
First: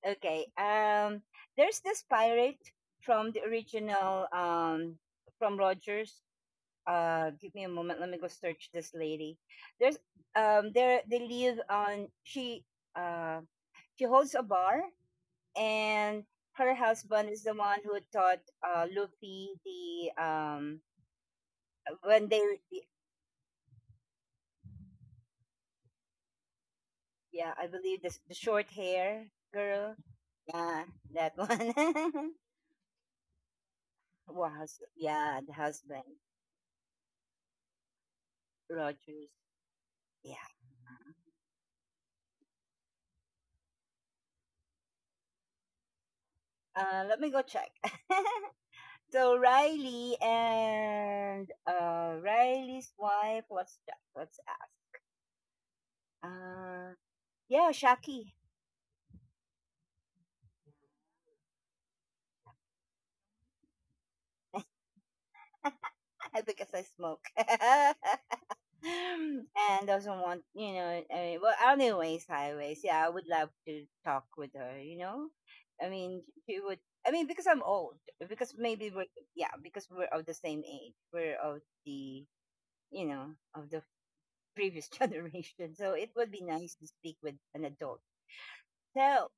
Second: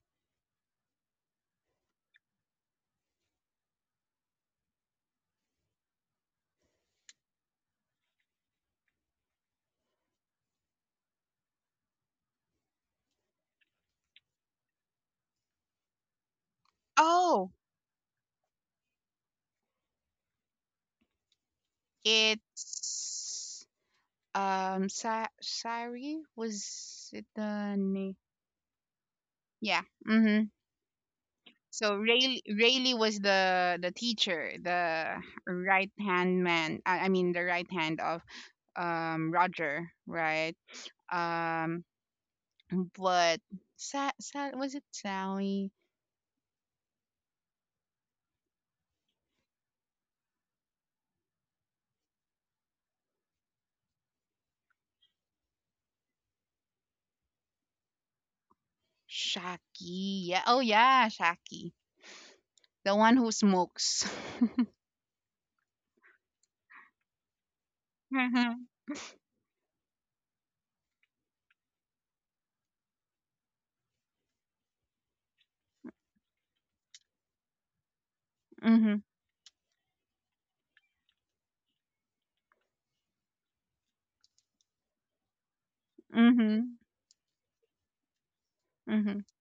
[SPEAKER 1] okay. There's this pirate from the original. From Rogers. Give me a moment. Let me go search this lady. There's there they live on she. uh. She holds a bar, and her husband is
[SPEAKER 2] Oh,
[SPEAKER 1] the one who taught Luffy the when they,
[SPEAKER 2] it's Sari, was it
[SPEAKER 1] yeah, I
[SPEAKER 2] the
[SPEAKER 1] believe the
[SPEAKER 2] name?
[SPEAKER 1] the short hair
[SPEAKER 2] Yeah.
[SPEAKER 1] girl,
[SPEAKER 2] Mm-hmm.
[SPEAKER 1] yeah, that
[SPEAKER 2] So
[SPEAKER 1] one.
[SPEAKER 2] Rayleigh was the teacher,
[SPEAKER 1] Was,
[SPEAKER 2] the
[SPEAKER 1] yeah, the
[SPEAKER 2] right
[SPEAKER 1] husband
[SPEAKER 2] hand man. I mean the right hand of
[SPEAKER 1] Rogers,
[SPEAKER 2] Roger,
[SPEAKER 1] yeah.
[SPEAKER 2] right? Um But Sa Sa was it Sally?
[SPEAKER 1] Uh, let me go check. So Riley and Riley's wife, let's check, let us ask. uh yeah, Shaki.
[SPEAKER 2] Shaki. Yeah. Oh yeah, Shaki. The one who smokes.
[SPEAKER 1] Because I smoke.
[SPEAKER 2] Mhm.
[SPEAKER 1] And doesn't want, I mean, well, anyways, highways, yeah, I would love to talk with her, you know? I mean, she would, I mean, because I'm old, because maybe
[SPEAKER 2] Mm-hmm.
[SPEAKER 1] we're, yeah, because we're of the same age, we're of the, you know, of the previous generation. So it would be
[SPEAKER 2] Mm-hmm.
[SPEAKER 1] nice to speak with an adult.
[SPEAKER 2] Mm-hmm.
[SPEAKER 1] So,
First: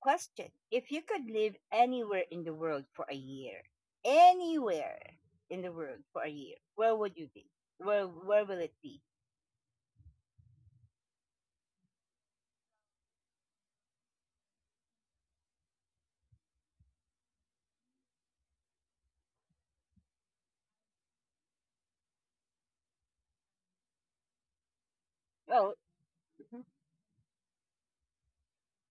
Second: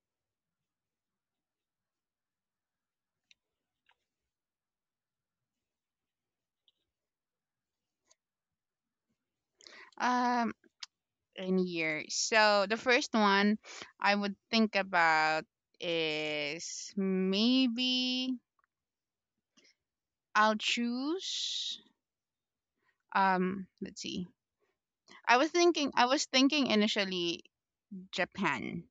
[SPEAKER 1] question: if you could live anywhere in the world for a year, anywhere in the world for a year, where would you be? Where will it be?
[SPEAKER 2] Um, in here. So the first one I would think about is maybe I'll choose. Let's see.
[SPEAKER 1] Well,
[SPEAKER 2] I was
[SPEAKER 1] mhm,
[SPEAKER 2] thinking initially Japan.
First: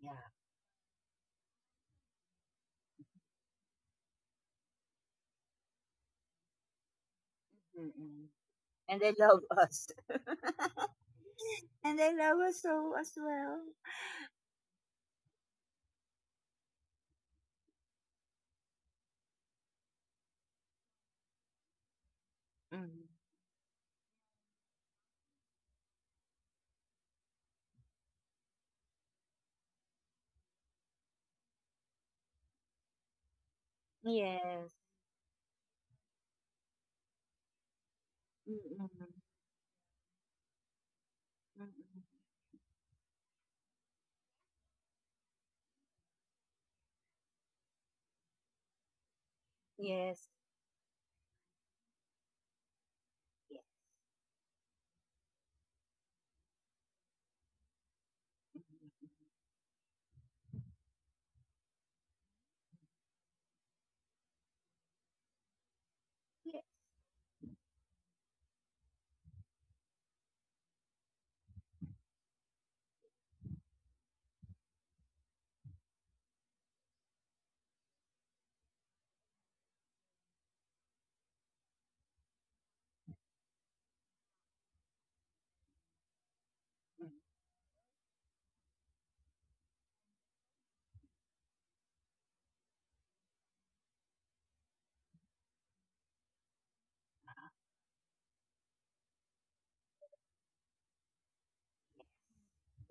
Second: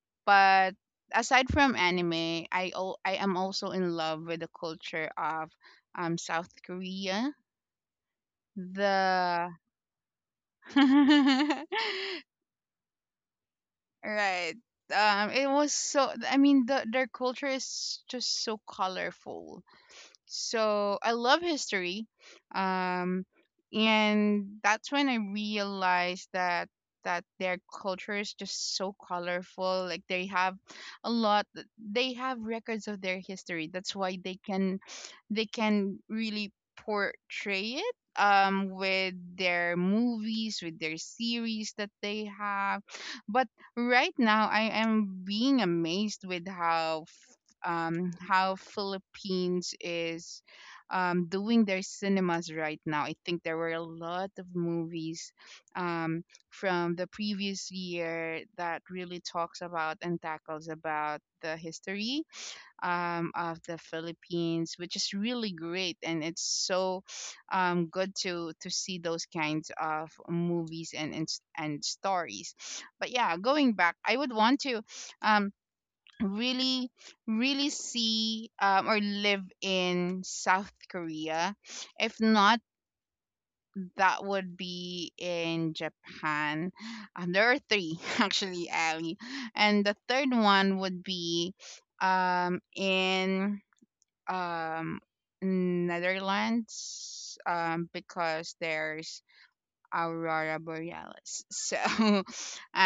[SPEAKER 1] yeah.
[SPEAKER 2] But aside from anime, I am also in love with the culture of South Korea.
[SPEAKER 1] Mm-mm. And they love
[SPEAKER 2] The
[SPEAKER 1] us. And they love us so as well.
[SPEAKER 2] right. It was so. I mean, the their culture is just so colorful, so I love history.
[SPEAKER 1] Mm.
[SPEAKER 2] Um, and that's when I realized that their culture is just so colorful. Like they have a lot. They have records of their history. That's why
[SPEAKER 1] Yes.
[SPEAKER 2] they can really portray it
[SPEAKER 1] Mm-mm.
[SPEAKER 2] with their movies, with their series that
[SPEAKER 1] Mm-mm.
[SPEAKER 2] they have. But right now I am being amazed with how Philippines
[SPEAKER 1] Yes.
[SPEAKER 2] is doing their cinemas right now. I think there
[SPEAKER 1] Yes.
[SPEAKER 2] were a lot of movies um, from the previous year that
[SPEAKER 1] Mm-mm.
[SPEAKER 2] really talks about and tackles about the history of the Philippines, which is really great, and it's
[SPEAKER 1] Yes.
[SPEAKER 2] so good to see those kinds of movies and and stories. But yeah, going back, I would want to. Um, really Really see or live in South Korea. If not, that would be in Japan.
[SPEAKER 1] Mm.
[SPEAKER 2] There are three actually, Ali, and the third one would be in um, Netherlands, because there's aurora borealis. So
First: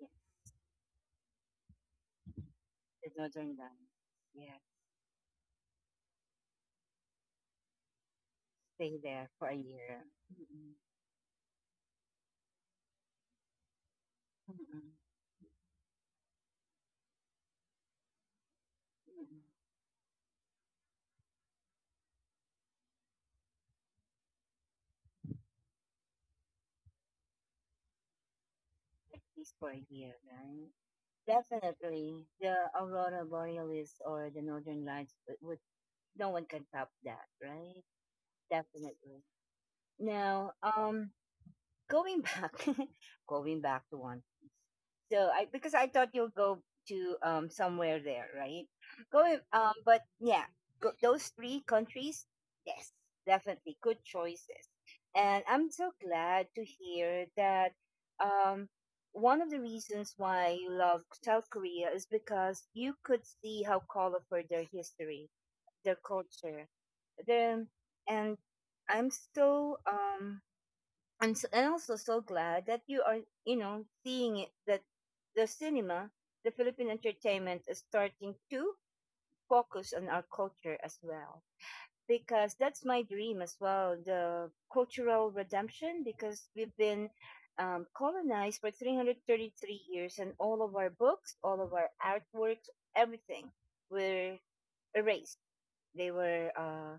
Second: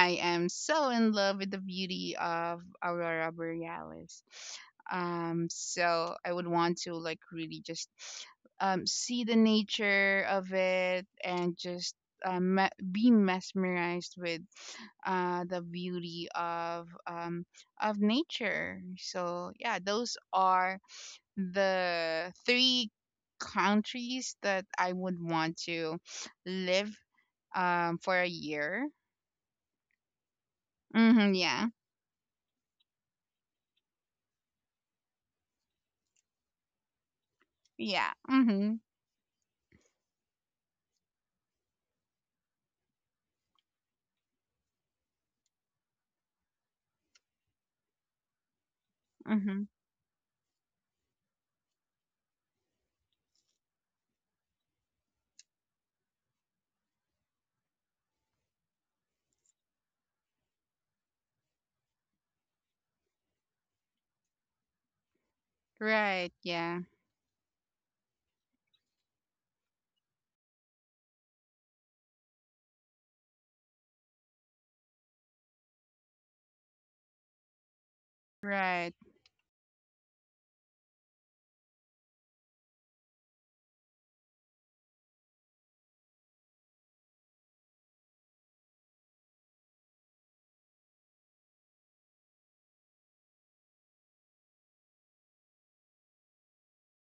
[SPEAKER 1] Yes. Yes.
[SPEAKER 2] am so in love with the beauty of
[SPEAKER 1] The
[SPEAKER 2] aurora
[SPEAKER 1] northern lights.
[SPEAKER 2] borealis.
[SPEAKER 1] Yeah.
[SPEAKER 2] So I would want to, like, really just
[SPEAKER 1] Stay
[SPEAKER 2] see
[SPEAKER 1] there
[SPEAKER 2] the
[SPEAKER 1] for a year.
[SPEAKER 2] nature of
[SPEAKER 1] Mm-mm.
[SPEAKER 2] it and just be mesmerized with
[SPEAKER 1] Mm-mm.
[SPEAKER 2] the beauty of nature.
[SPEAKER 1] Mm-mm.
[SPEAKER 2] So yeah, those are the three countries that I would want to live for a year.
[SPEAKER 1] At least for a year, right?
[SPEAKER 2] Mm-hmm, yeah.
[SPEAKER 1] Definitely, the aurora borealis or the northern lights would no one can top that, right?
[SPEAKER 2] Yeah. Mm-hmm.
[SPEAKER 1] Definitely. Now, going back, going back to One Piece. So I, because I thought you'll go to somewhere there, right? Going,
[SPEAKER 2] Mm-hmm.
[SPEAKER 1] but yeah, go, those three countries, yes, definitely good choices. And I'm so glad to hear that um one of the reasons why you love South Korea is because you could see how colorful their history, their
[SPEAKER 2] Right.
[SPEAKER 1] culture,
[SPEAKER 2] Yeah.
[SPEAKER 1] their, and I'm so I'm also so glad that you are, you know, seeing it, that the cinema, the Philippine entertainment is starting to
[SPEAKER 2] Right.
[SPEAKER 1] focus on our culture as well. Because that's my dream as well, the cultural redemption, because we've been colonized for 333 years, and all of our books, all of our artworks, everything were erased. They were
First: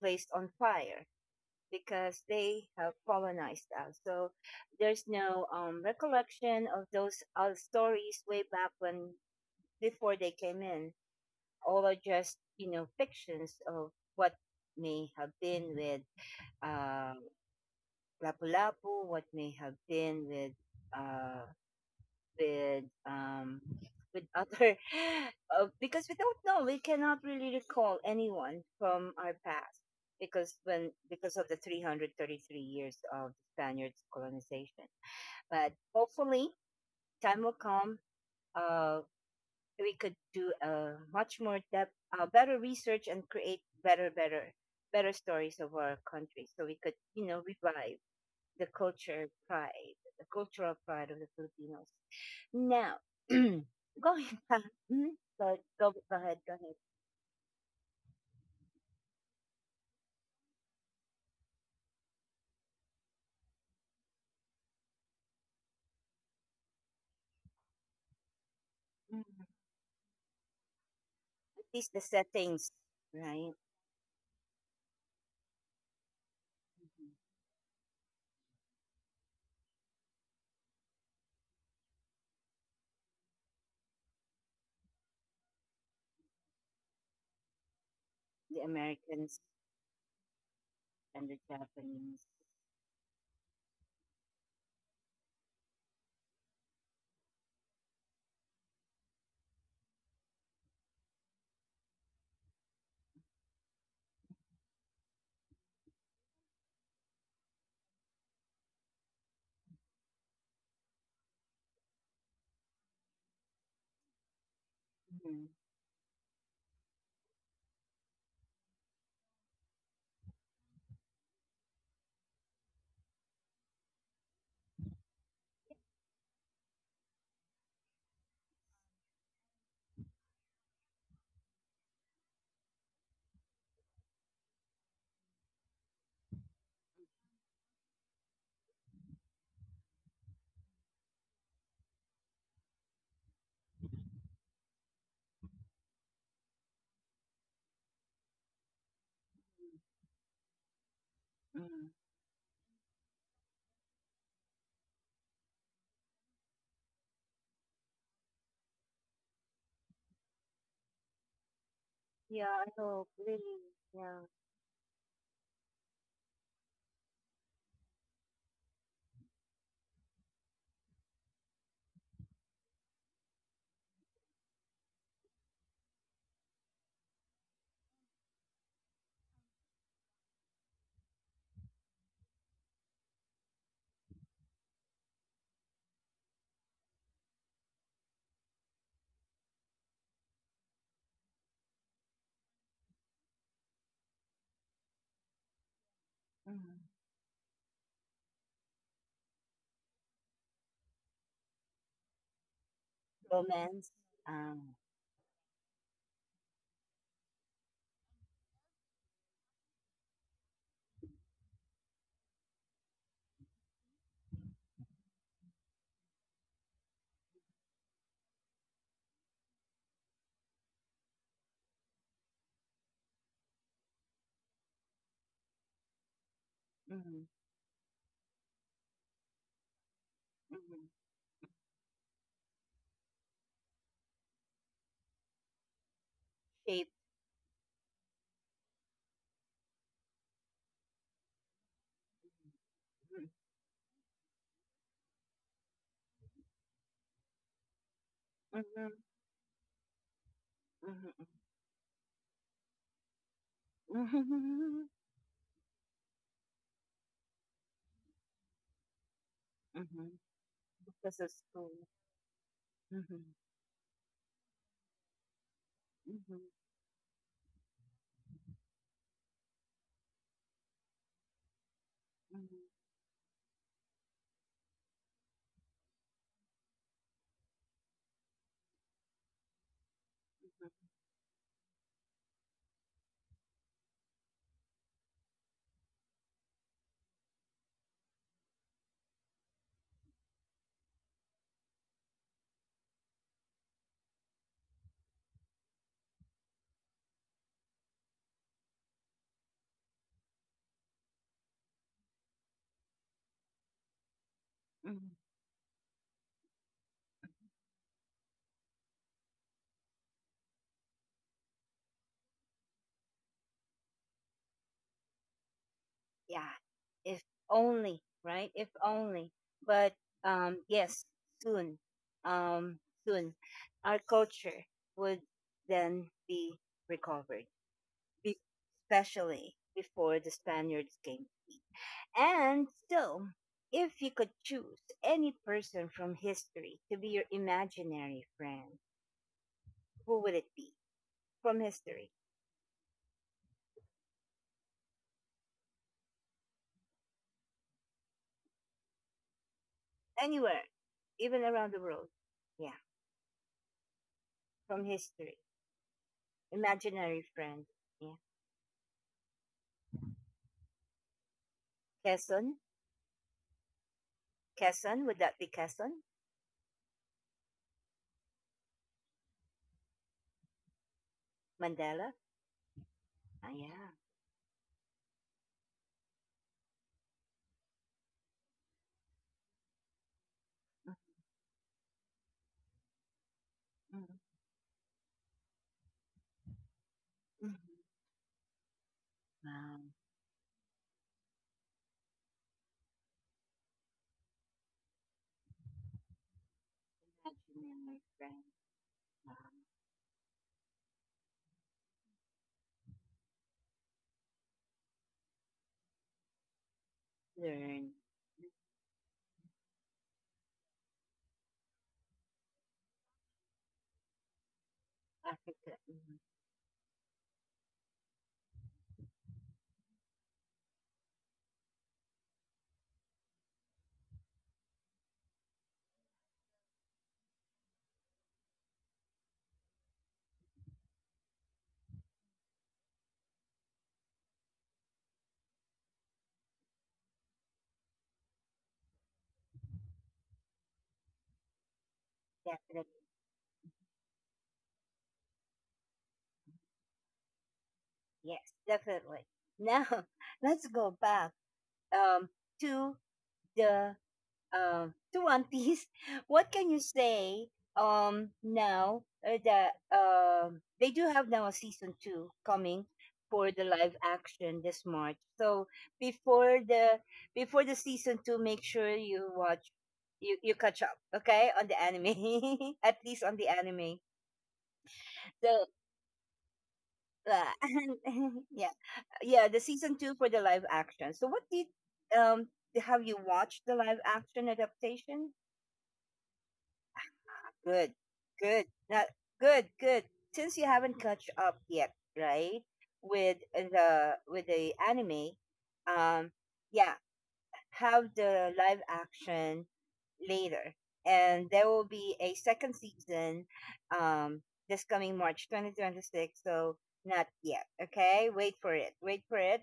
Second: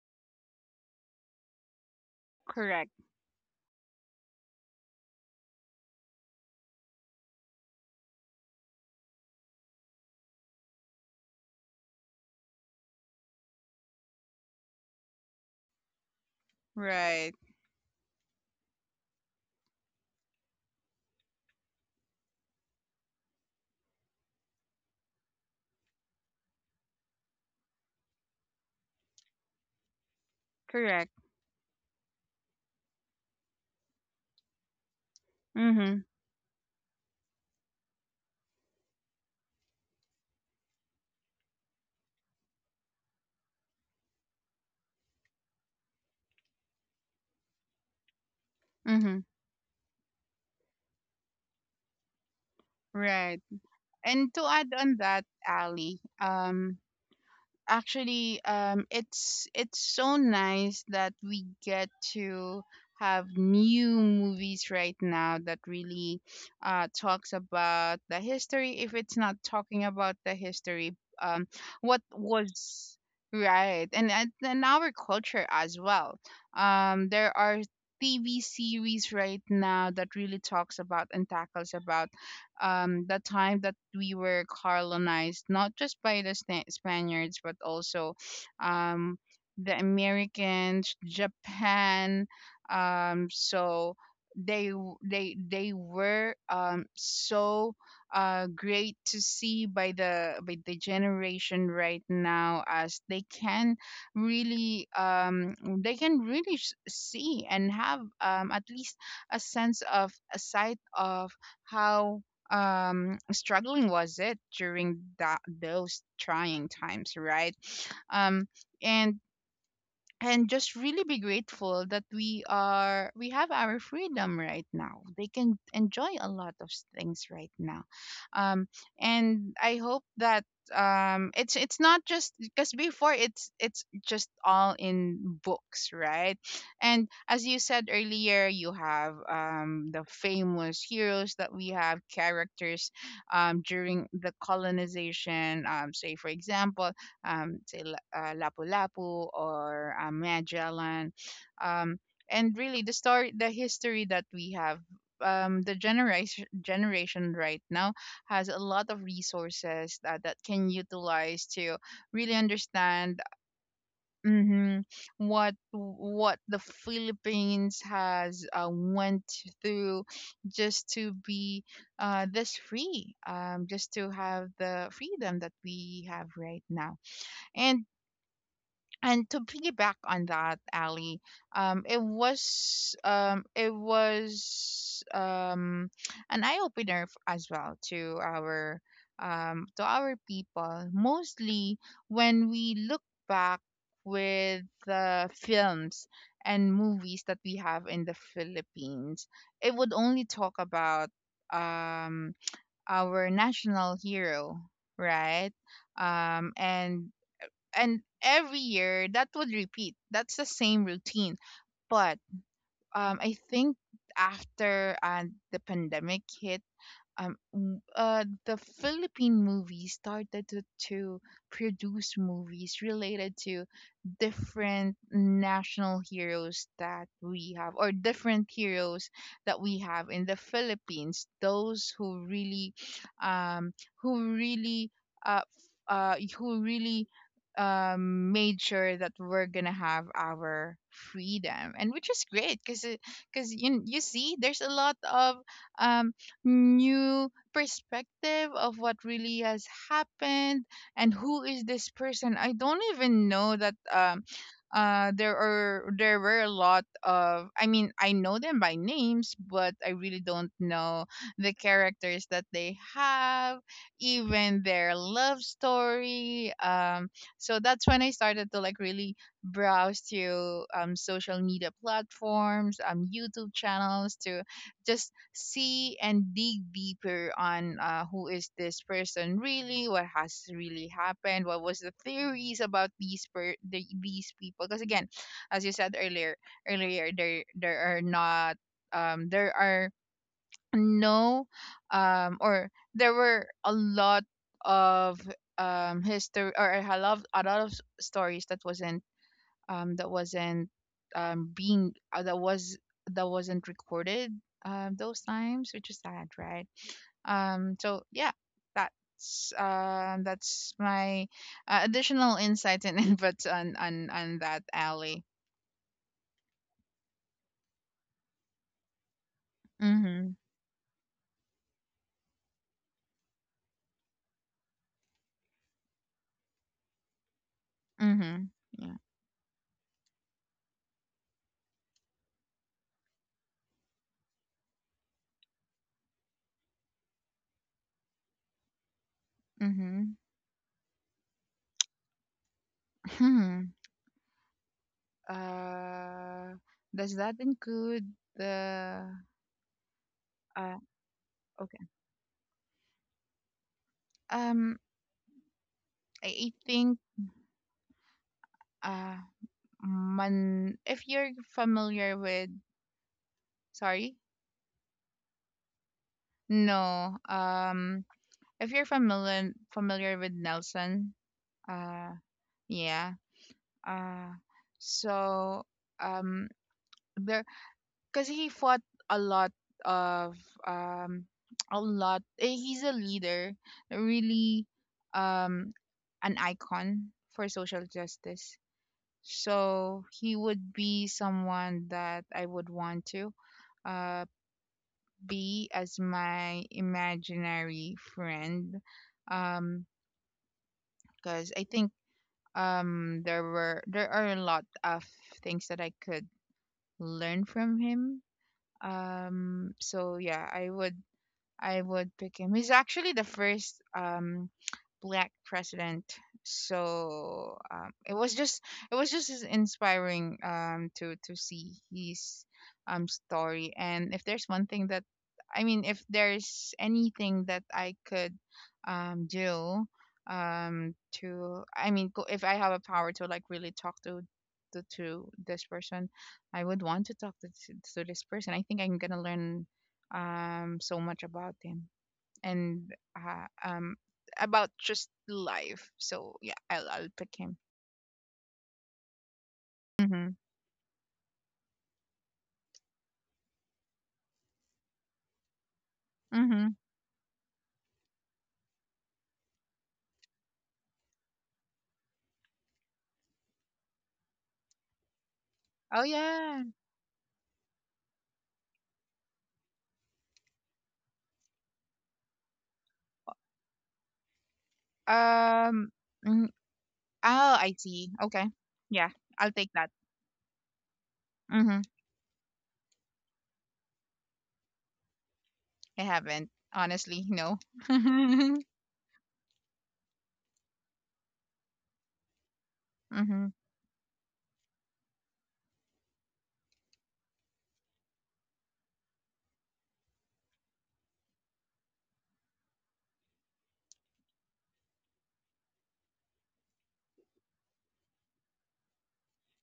[SPEAKER 1] placed on fire because they
[SPEAKER 2] Correct.
[SPEAKER 1] have colonized us. So there's no recollection of those stories way back when before they came in. All are just, you know, fictions of what may have been with uh,
[SPEAKER 2] Right.
[SPEAKER 1] Lapu-Lapu, what may have been uh, with um with other because we don't know, we cannot really recall anyone from our past because when
[SPEAKER 2] Correct.
[SPEAKER 1] because of the 333 years of Spaniards colonization. But
[SPEAKER 2] Mm-hmm.
[SPEAKER 1] hopefully time will come, uh we could do a much more depth, better research, and create better better stories of our country so we could, you know, revive the
[SPEAKER 2] Mm-hmm.
[SPEAKER 1] culture pride, the cultural pride of the Filipinos. Now,
[SPEAKER 2] Right.
[SPEAKER 1] going
[SPEAKER 2] And to add
[SPEAKER 1] back,
[SPEAKER 2] on
[SPEAKER 1] mm,
[SPEAKER 2] that, Ali,
[SPEAKER 1] go ahead, go ahead.
[SPEAKER 2] actually it's so nice that we get to have new movies right now that really talks about the history. If it's not
[SPEAKER 1] Mhm.
[SPEAKER 2] talking about the history um
[SPEAKER 1] At
[SPEAKER 2] what
[SPEAKER 1] least the settings,
[SPEAKER 2] was
[SPEAKER 1] right?
[SPEAKER 2] right. And and our culture as well.
[SPEAKER 1] Mhm.
[SPEAKER 2] There are TV series right now that really talks about and tackles about the time that we were colonized, not just by the Spaniards, but also
[SPEAKER 1] The
[SPEAKER 2] um,
[SPEAKER 1] Americans
[SPEAKER 2] the Americans,
[SPEAKER 1] and the
[SPEAKER 2] Japan.
[SPEAKER 1] Japanese.
[SPEAKER 2] So they were so great to see by the generation right now, as they can really they can see and have at least a sense of a sight of how struggling was it during that
[SPEAKER 1] Mhm.
[SPEAKER 2] those trying times, right? um and just really be grateful that we have our freedom right now. They can enjoy a lot of things right now. um and I hope that it's not just because before it's just all in books, right? And as you said earlier, you have the famous heroes that we have, characters during the colonization, say for example, Lapu-Lapu or Magellan.
[SPEAKER 1] Mhm.
[SPEAKER 2] Um, and really, the story, the history that we have, the generation right now has a lot of resources that, that can utilize to really
[SPEAKER 1] Yeah, I know,
[SPEAKER 2] understand
[SPEAKER 1] really, yeah.
[SPEAKER 2] mhm, what the Philippines has went through just to be this free, just to have the freedom that we have right now. And and to piggyback on that, Ali, it was an eye opener as well to our people, mostly when we look back with the films and
[SPEAKER 1] Mhm.
[SPEAKER 2] movies that we have in the Philippines. It would only talk about um, our national
[SPEAKER 1] Romance,
[SPEAKER 2] hero,
[SPEAKER 1] um,
[SPEAKER 2] right? Um, and and every year that would repeat, that's the same routine. But I think after the pandemic hit, the Philippine movies started to produce movies related to different national heroes that
[SPEAKER 1] mhm.
[SPEAKER 2] we have, or different heroes that we have in the
[SPEAKER 1] Mhm.
[SPEAKER 2] Philippines, those who really um who really uh f- who
[SPEAKER 1] Shape.
[SPEAKER 2] really made sure that we're gonna have our freedom, and which is great, because you see there's a lot of um new perspective
[SPEAKER 1] Mm-hmm.
[SPEAKER 2] of what
[SPEAKER 1] Mm-hmm.
[SPEAKER 2] really has happened, and
[SPEAKER 1] Mm-hmm.
[SPEAKER 2] who is this person, I don't even know that there are there were a lot of, I mean, I know them by names, but I
[SPEAKER 1] Mm-hmm.
[SPEAKER 2] really don't know
[SPEAKER 1] Because of
[SPEAKER 2] the
[SPEAKER 1] school.
[SPEAKER 2] characters that they
[SPEAKER 1] Mm-hmm.
[SPEAKER 2] have, even their love
[SPEAKER 1] Mm-hmm.
[SPEAKER 2] story. So that's when I started to like really browse to social media
[SPEAKER 1] Mm-hmm.
[SPEAKER 2] platforms, YouTube channels, to just see and dig deeper on who is this person really, what has really happened, what was the theories about the, these people. Because again, as you said earlier, earlier there there are not there are no or there were a lot of history or a lot of stories that wasn't being that was that wasn't recorded
[SPEAKER 1] Mhm.
[SPEAKER 2] those times, which is sad, right? So yeah, that's my additional insights and inputs on that, alley.
[SPEAKER 1] Yeah, if only, right? If only. But
[SPEAKER 2] Mhm.
[SPEAKER 1] yes, soon, um, soon, our culture would then be recovered, be-
[SPEAKER 2] Mhm. Yeah.
[SPEAKER 1] especially before the Spaniards came. And still, if you could choose any person from history to be your imaginary friend,
[SPEAKER 2] Mhm.
[SPEAKER 1] who would it be? From history,
[SPEAKER 2] Hmm. Uh, does that include the
[SPEAKER 1] anywhere,
[SPEAKER 2] uh?
[SPEAKER 1] even around the
[SPEAKER 2] Okay.
[SPEAKER 1] world. Yeah,
[SPEAKER 2] Um,
[SPEAKER 1] from history.
[SPEAKER 2] I think
[SPEAKER 1] Imaginary friend. Yeah.
[SPEAKER 2] uh, man. If you're familiar with,
[SPEAKER 1] Quezon?
[SPEAKER 2] sorry?
[SPEAKER 1] Quezon? Would that be Quezon?
[SPEAKER 2] No. If you're familiar with Nelson, uh
[SPEAKER 1] Mandela?
[SPEAKER 2] yeah.
[SPEAKER 1] Ah, yeah.
[SPEAKER 2] Uh, so um there, cuz he fought a lot of um a lot eh, he's a leader,
[SPEAKER 1] Mhm.
[SPEAKER 2] really, um an icon for
[SPEAKER 1] Mhm.
[SPEAKER 2] social justice.
[SPEAKER 1] Wow.
[SPEAKER 2] So he would be someone that I would want to uh B as my imaginary
[SPEAKER 1] Imaginary friend.
[SPEAKER 2] friend.
[SPEAKER 1] Wow.
[SPEAKER 2] Um, because I think there are a lot of things that I could learn from
[SPEAKER 1] Learn.
[SPEAKER 2] him. So yeah, I would pick him. He's actually the first black
[SPEAKER 1] Africa.
[SPEAKER 2] president.
[SPEAKER 1] Mhm.
[SPEAKER 2] So it was just as inspiring to see his story. And if there's one thing that, I mean, if there's anything that I could do to I mean, if I have a power to like really talk to to this person, I would want to talk to this person, I think I'm gonna learn so much about him and
[SPEAKER 1] Definitely.
[SPEAKER 2] about just life. So yeah, I'll pick him.
[SPEAKER 1] Yes, definitely. Now,
[SPEAKER 2] Mm-hmm.
[SPEAKER 1] let's go back, um, to the uh, to One Piece, what
[SPEAKER 2] Mm-hmm.
[SPEAKER 1] can you say now, that they do have now a season two coming for the live action this March. So
[SPEAKER 2] Oh
[SPEAKER 1] before
[SPEAKER 2] yeah.
[SPEAKER 1] the before the season two, make sure you watch, you catch up, okay, on the anime at least on the anime. So,
[SPEAKER 2] Um. mm, Oh,
[SPEAKER 1] uh,
[SPEAKER 2] I see. Okay.
[SPEAKER 1] yeah,
[SPEAKER 2] Yeah,
[SPEAKER 1] yeah,
[SPEAKER 2] I'll
[SPEAKER 1] the
[SPEAKER 2] take that.
[SPEAKER 1] season two for the live action. So what did
[SPEAKER 2] Mm-hmm.
[SPEAKER 1] um have you watched the live action adaptation?
[SPEAKER 2] I haven't, honestly. No.
[SPEAKER 1] Good,
[SPEAKER 2] mm-hmm.
[SPEAKER 1] good. Now, good, good. Since you haven't catch up yet, right,
[SPEAKER 2] Mm-hmm.
[SPEAKER 1] with the anime, um, yeah, have the live action later, and there will be a second season, um, this coming March 2026. So not yet. Okay, wait for it. Wait for it,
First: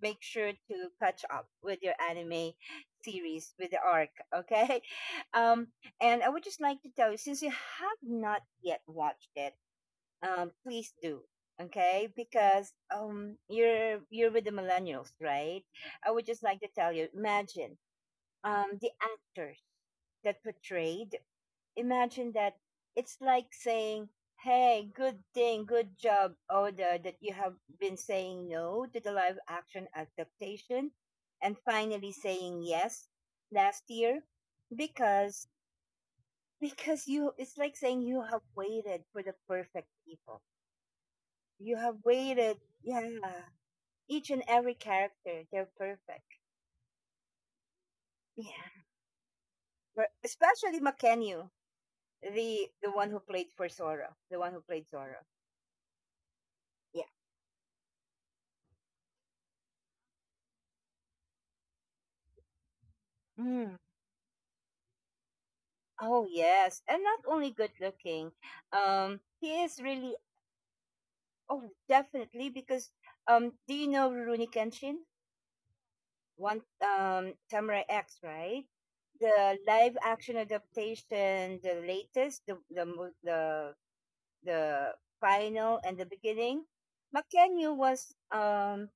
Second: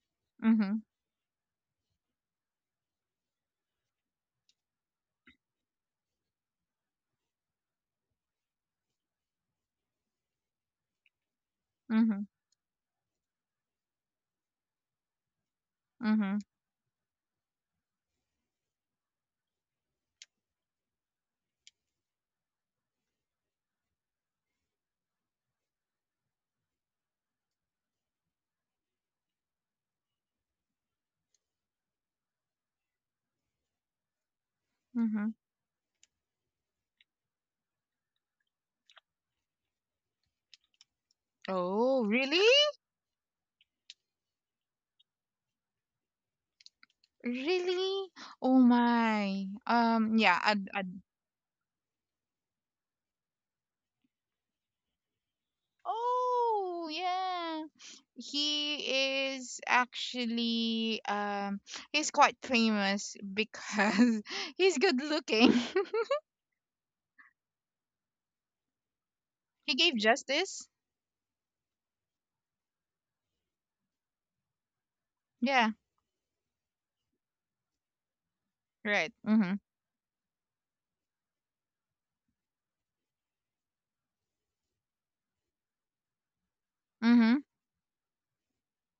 [SPEAKER 1] make sure to catch up with your anime series with the arc, okay. Um, and I would just like to tell you since you have not yet watched it, please do, okay,
[SPEAKER 2] Mm-hmm.
[SPEAKER 1] because you're with the millennials, right? I would
[SPEAKER 2] Mm-hmm.
[SPEAKER 1] just like to tell you, imagine the actors that portrayed, imagine that it's like saying, "Hey, good thing, good job, Oda, that you have been saying no to the live action adaptation and finally saying yes last year."
[SPEAKER 2] Mm-hmm.
[SPEAKER 1] Because because you, it's like saying you have waited for the perfect people. You have
[SPEAKER 2] Oh, really?
[SPEAKER 1] waited, yeah. Each and every character, they're perfect.
[SPEAKER 2] Really? Oh
[SPEAKER 1] Yeah.
[SPEAKER 2] my.
[SPEAKER 1] Per-
[SPEAKER 2] Yeah. I'd.
[SPEAKER 1] Especially Makenyu, the one who played for Sora, the one who played Sora.
[SPEAKER 2] Oh, yeah. He is actually he's quite famous
[SPEAKER 1] Yeah.
[SPEAKER 2] because he's good looking.
[SPEAKER 1] Oh yes, and not only good looking. He
[SPEAKER 2] He
[SPEAKER 1] is
[SPEAKER 2] gave
[SPEAKER 1] really
[SPEAKER 2] justice.
[SPEAKER 1] oh definitely because, do you know Rurouni Kenshin?
[SPEAKER 2] Yeah,
[SPEAKER 1] One, Samurai X, right?
[SPEAKER 2] right. Mhm.
[SPEAKER 1] The live action adaptation, the latest, the the final and the beginning.
[SPEAKER 2] Mhm.
[SPEAKER 1] Makenyu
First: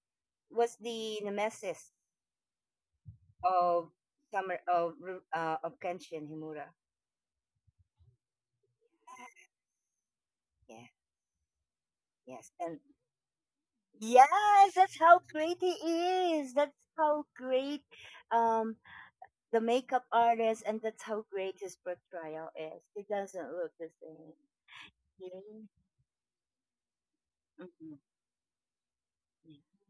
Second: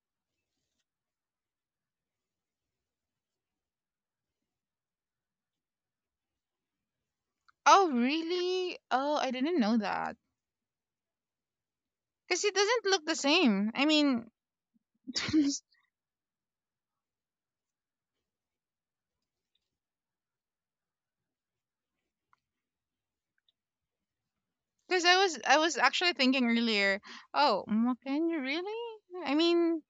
[SPEAKER 1] was the nemesis of of Kenshin Himura.
[SPEAKER 2] Oh, really? Oh, I didn't know that.
[SPEAKER 1] Yeah,
[SPEAKER 2] Cuz he
[SPEAKER 1] yes, and
[SPEAKER 2] doesn't look the same. I mean,
[SPEAKER 1] yes, that's how great he is. That's how great um the makeup artist, and that's how great his portrayal is. He doesn't look the same.
[SPEAKER 2] cuz I
[SPEAKER 1] Really?
[SPEAKER 2] was actually thinking earlier, oh,
[SPEAKER 1] Mm-hmm.
[SPEAKER 2] can you really? I
[SPEAKER 1] Yeah. Hmm.
[SPEAKER 2] mean,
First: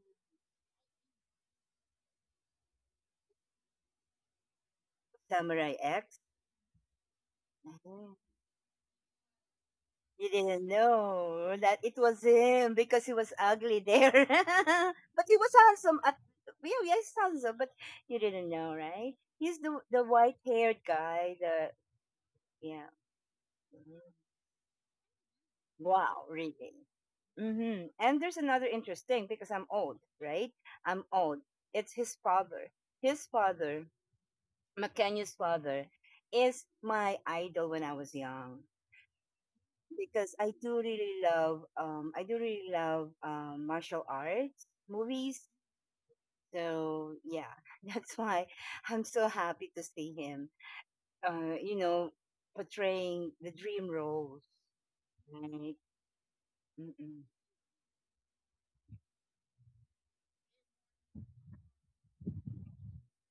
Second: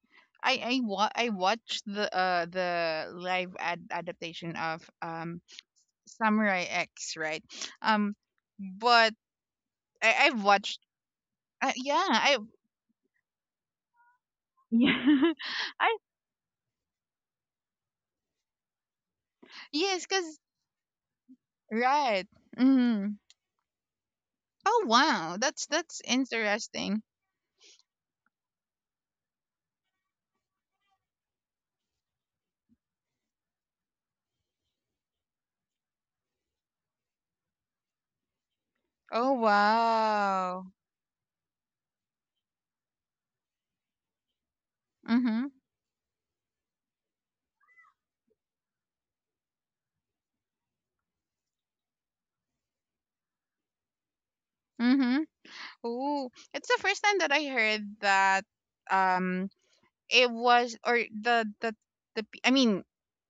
[SPEAKER 2] I watched the adaptation of
[SPEAKER 1] Samurai X.
[SPEAKER 2] Samurai X, right? Um,
[SPEAKER 1] Mhm.
[SPEAKER 2] but
[SPEAKER 1] You
[SPEAKER 2] I've
[SPEAKER 1] didn't
[SPEAKER 2] watched.
[SPEAKER 1] know that it
[SPEAKER 2] Yeah,
[SPEAKER 1] was
[SPEAKER 2] I
[SPEAKER 1] him because he was ugly there.
[SPEAKER 2] yeah,
[SPEAKER 1] But he was
[SPEAKER 2] I
[SPEAKER 1] handsome. At, yeah, yes, handsome. But you didn't know, right? He's the
[SPEAKER 2] yes, cause
[SPEAKER 1] white haired guy. The
[SPEAKER 2] right.
[SPEAKER 1] yeah.
[SPEAKER 2] Mm.
[SPEAKER 1] Mm-hmm.
[SPEAKER 2] Oh wow, that's
[SPEAKER 1] Wow, reading.
[SPEAKER 2] interesting.
[SPEAKER 1] Mm-hmm. And there's another interesting because I'm old, right? I'm old. It's his father. His father, McKenyu's father, is my idol when I was young
[SPEAKER 2] Oh
[SPEAKER 1] because
[SPEAKER 2] wow.
[SPEAKER 1] I do really love martial arts movies.
[SPEAKER 2] Mhm.
[SPEAKER 1] So yeah, that's why I'm so happy to see him. You know, portraying the dream roles,
[SPEAKER 2] Mhm.
[SPEAKER 1] right?
[SPEAKER 2] Oh, it's the first time
[SPEAKER 1] Mm-mm.
[SPEAKER 2] that I heard that. Um, it was or the. I mean,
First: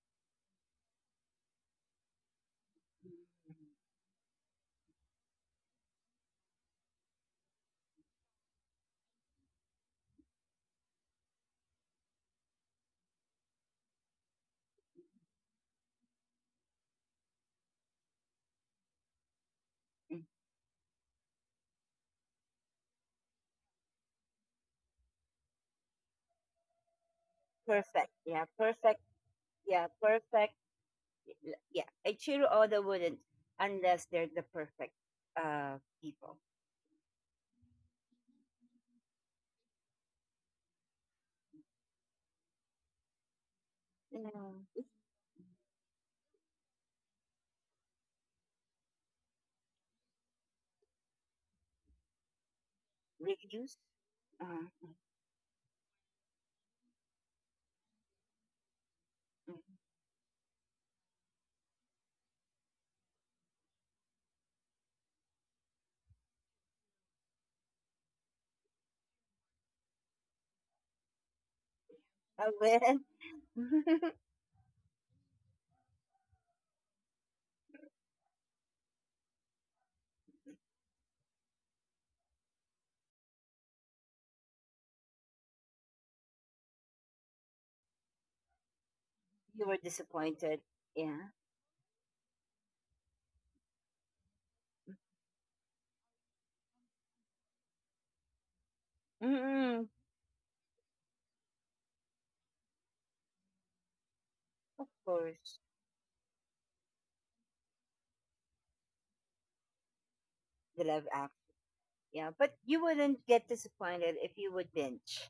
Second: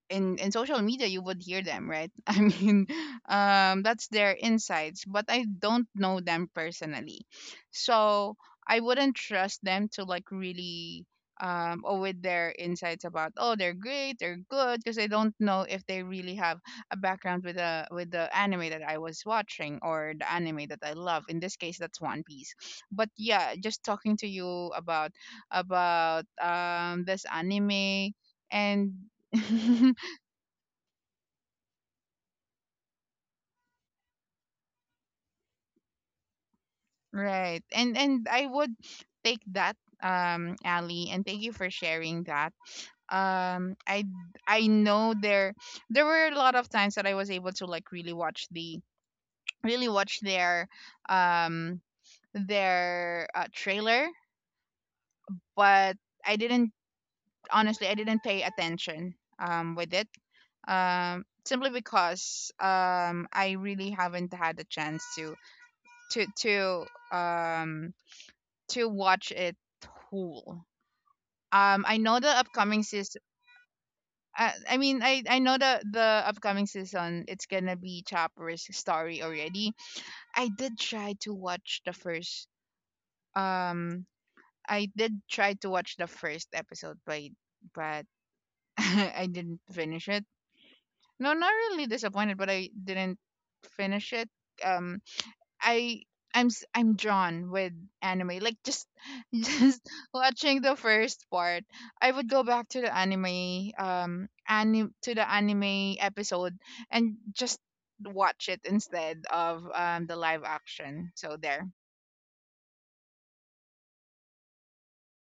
[SPEAKER 2] in social media you would hear them, right? I mean,
[SPEAKER 1] Mm-hmm.
[SPEAKER 2] that's their insights, but I don't know them personally, so I wouldn't trust them to like really or with their insights about, oh, they're great, they're good, because I don't know if they really have a background with the anime that I was watching or the anime that I love, in this case that's One Piece. But yeah, just talking to you about this
[SPEAKER 1] Perfect.
[SPEAKER 2] anime
[SPEAKER 1] Yeah,
[SPEAKER 2] and
[SPEAKER 1] perfect. Yeah, perfect. Yeah, I cheer all the wouldn't unless they're the perfect people.
[SPEAKER 2] right. And I would take that, Ali, and thank you for sharing that. Um I
[SPEAKER 1] Yeah.
[SPEAKER 2] I know there there were a lot of times that I was able to like really watch the really watch their um
[SPEAKER 1] Reviews.
[SPEAKER 2] trailer,
[SPEAKER 1] Uh,
[SPEAKER 2] but I didn't, honestly I didn't pay attention
[SPEAKER 1] mm, mm.
[SPEAKER 2] with it. Simply because I really haven't had a chance to to to um to watch it whole. um i know the
[SPEAKER 1] I
[SPEAKER 2] upcoming season
[SPEAKER 1] win.
[SPEAKER 2] I mean, I know the upcoming season it's gonna be Chopper's story already. i did try to watch the first um I did try to watch the first episode, but but I didn't
[SPEAKER 1] You were
[SPEAKER 2] finish it.
[SPEAKER 1] disappointed. Yeah.
[SPEAKER 2] No, not really disappointed, but I didn't finish it. um I I'm I'm drawn with anime. Like just just
[SPEAKER 1] Mm.
[SPEAKER 2] watching the first part, I would go back to the anime um
[SPEAKER 1] Of
[SPEAKER 2] anime to the
[SPEAKER 1] course,
[SPEAKER 2] anime episode and just watch it instead of the live
[SPEAKER 1] the love
[SPEAKER 2] action. So
[SPEAKER 1] act.
[SPEAKER 2] there.
[SPEAKER 1] Yeah, but you wouldn't get disappointed if you would binge.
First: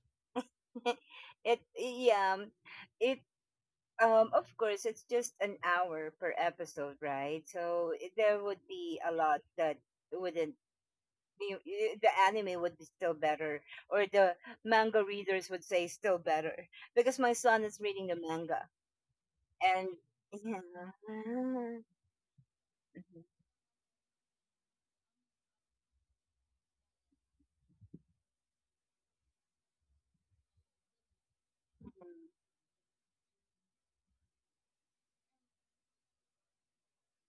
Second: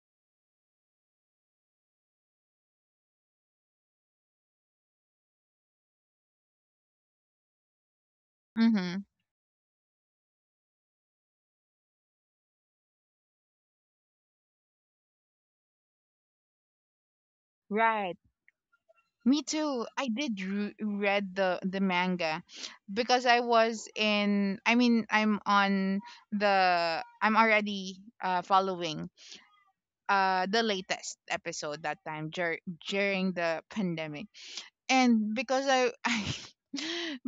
[SPEAKER 1] It, yeah, it. Of course, it's just an hour per episode, right? So I- there would be
[SPEAKER 2] Mhm.
[SPEAKER 1] a lot that wouldn't. The anime would be still better, or the manga readers would say still better, because my son is reading
[SPEAKER 2] Right.
[SPEAKER 1] the manga,
[SPEAKER 2] Me too.
[SPEAKER 1] and yeah.
[SPEAKER 2] Read the manga because I was in I mean I'm on the I'm already following the latest episode that time during the pandemic. And because I I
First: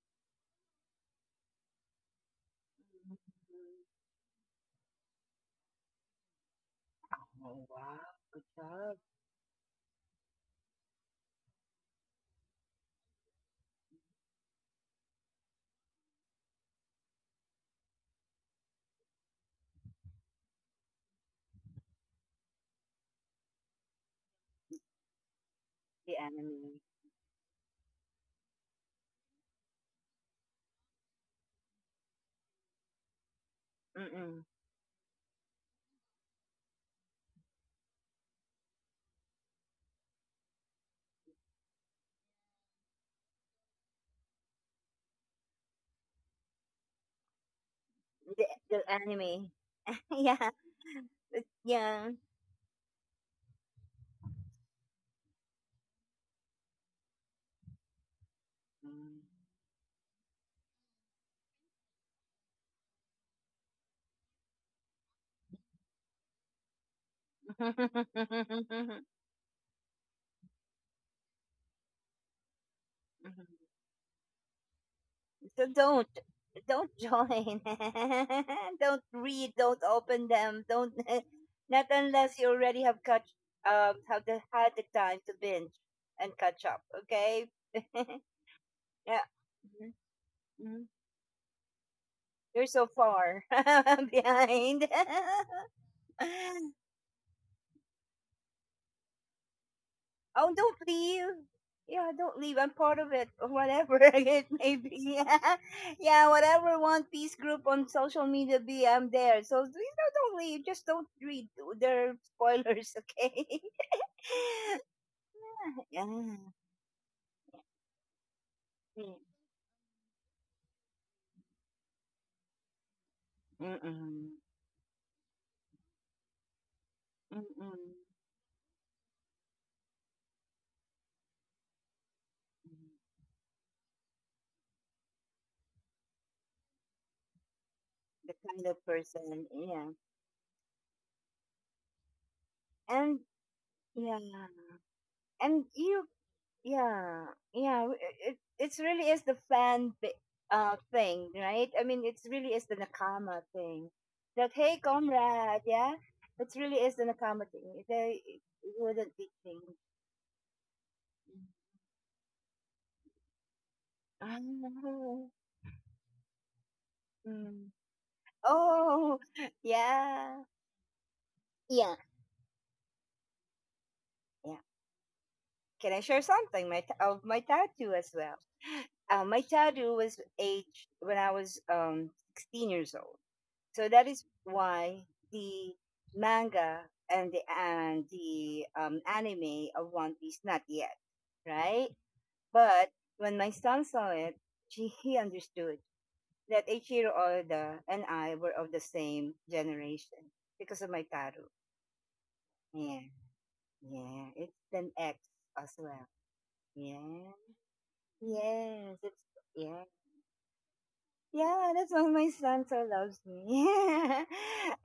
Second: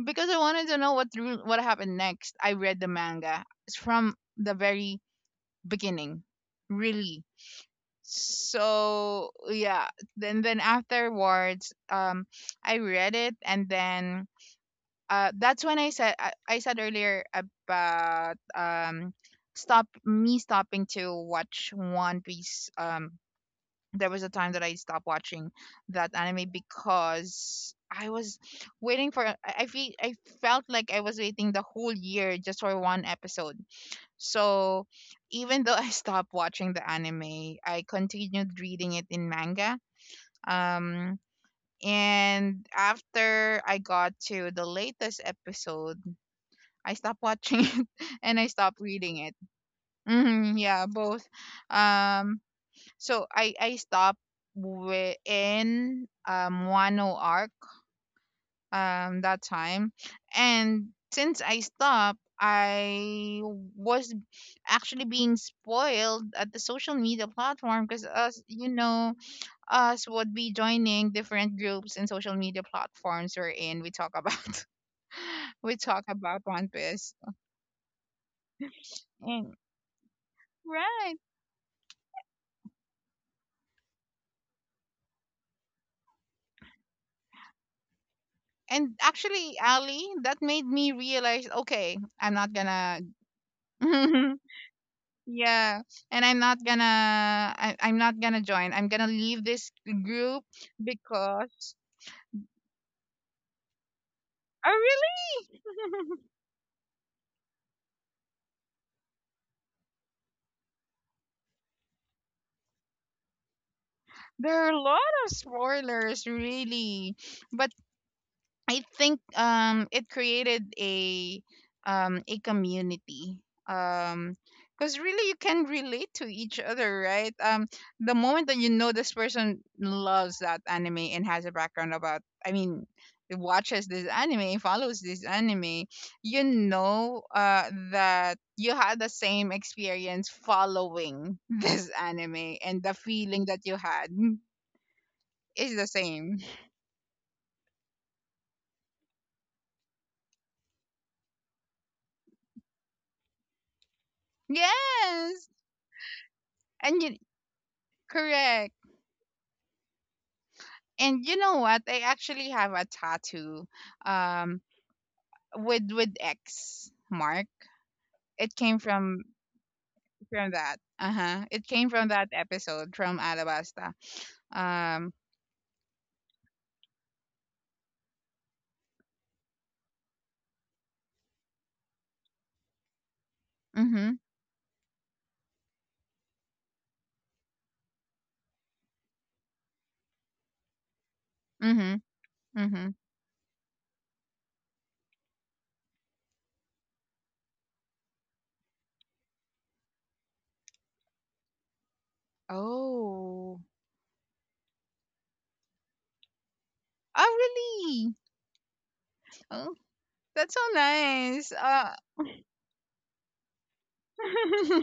[SPEAKER 2] because I wanted to know what happened next, I read the manga from the very beginning, really.
[SPEAKER 1] Oh wow, good job,
[SPEAKER 2] So yeah, then afterwards, I read it and then that's when I said I said earlier about stop me stopping to watch One Piece. There was a time that I stopped watching that
[SPEAKER 1] the
[SPEAKER 2] anime
[SPEAKER 1] anime.
[SPEAKER 2] because I was waiting for I feel I felt like I was waiting the whole year just for one episode.
[SPEAKER 1] Mm-mm.
[SPEAKER 2] So even though I stopped watching the anime, I continued reading it in manga. Um and after I got to the latest episode, I stopped watching it and
[SPEAKER 1] The
[SPEAKER 2] I stopped
[SPEAKER 1] the
[SPEAKER 2] reading it.
[SPEAKER 1] anime. Yeah,
[SPEAKER 2] Hmm, yeah, both.
[SPEAKER 1] yeah.
[SPEAKER 2] Um so I stopped in Wano arc
[SPEAKER 1] Mm.
[SPEAKER 2] that time, and since I stopped, I was actually being spoiled at the social media platform because us you know us would be joining different groups and social media platforms we're in. We talk about
[SPEAKER 1] So
[SPEAKER 2] we talk
[SPEAKER 1] don't
[SPEAKER 2] about One
[SPEAKER 1] don't
[SPEAKER 2] Piece
[SPEAKER 1] join. Don't read.
[SPEAKER 2] and
[SPEAKER 1] Don't open them. Don't
[SPEAKER 2] right.
[SPEAKER 1] not unless you already have catch have the, had the time to binge and catch up. Okay. Yeah.
[SPEAKER 2] And actually,
[SPEAKER 1] Mhm,
[SPEAKER 2] Ali, that made
[SPEAKER 1] mhm.
[SPEAKER 2] me realize, okay, I'm not
[SPEAKER 1] You're so
[SPEAKER 2] gonna
[SPEAKER 1] far behind.
[SPEAKER 2] yeah, and I'm not gonna I'm not gonna join. I'm gonna leave this group
[SPEAKER 1] Oh, don't leave.
[SPEAKER 2] because
[SPEAKER 1] Yeah, don't leave. I'm part of it, or whatever it
[SPEAKER 2] oh,
[SPEAKER 1] may be. Yeah,
[SPEAKER 2] really?
[SPEAKER 1] yeah, whatever One Piece group on social media be, I'm there. So please don't leave. Just don't read their spoilers, okay?
[SPEAKER 2] There are a lot of
[SPEAKER 1] Yeah.
[SPEAKER 2] spoilers, really. But I
[SPEAKER 1] Mm,
[SPEAKER 2] think it created a community
[SPEAKER 1] mm-mm.
[SPEAKER 2] um because really you can relate to each other, right?
[SPEAKER 1] Mm-mm.
[SPEAKER 2] The moment that you know this person loves that anime and has a background about, I mean, watches this anime, follows this anime, you know,
[SPEAKER 1] The
[SPEAKER 2] that
[SPEAKER 1] kind
[SPEAKER 2] you
[SPEAKER 1] of
[SPEAKER 2] had the
[SPEAKER 1] person,
[SPEAKER 2] same
[SPEAKER 1] yeah.
[SPEAKER 2] experience following this anime, and the
[SPEAKER 1] And
[SPEAKER 2] feeling that you had
[SPEAKER 1] yeah, and
[SPEAKER 2] is the
[SPEAKER 1] you
[SPEAKER 2] same.
[SPEAKER 1] yeah yeah w- it's really is the fan thing, right? I mean, it's really is the nakama thing, that hey,
[SPEAKER 2] Yes.
[SPEAKER 1] comrade, yeah, it really is
[SPEAKER 2] And
[SPEAKER 1] the
[SPEAKER 2] you
[SPEAKER 1] nakama thing, they it
[SPEAKER 2] correct.
[SPEAKER 1] wouldn't be thing.
[SPEAKER 2] And you know what? I actually have a tattoo um
[SPEAKER 1] Oh,
[SPEAKER 2] with X mark.
[SPEAKER 1] mm.
[SPEAKER 2] It came
[SPEAKER 1] Oh yeah,
[SPEAKER 2] from that. Uh-huh. It came
[SPEAKER 1] yeah,
[SPEAKER 2] from that episode from Alabasta.
[SPEAKER 1] yeah,
[SPEAKER 2] Um.
[SPEAKER 1] can I share something my t- of my tattoo as well. Uh, my tattoo was aged when I was 16 years old. So that
[SPEAKER 2] Mhm.
[SPEAKER 1] is why the manga and the anime of One Piece not yet, right?
[SPEAKER 2] Mhm.
[SPEAKER 1] But
[SPEAKER 2] Mhm.
[SPEAKER 1] when my son saw it, he understood that Eiichiro Oda and I were of the same generation because of my Taro. Yeah,
[SPEAKER 2] Oh.
[SPEAKER 1] yeah, it's an X as well. Yeah,
[SPEAKER 2] Oh really?
[SPEAKER 1] yes, it's
[SPEAKER 2] Oh,
[SPEAKER 1] yeah,
[SPEAKER 2] that's so nice.
[SPEAKER 1] yeah. That's why my son so loves me.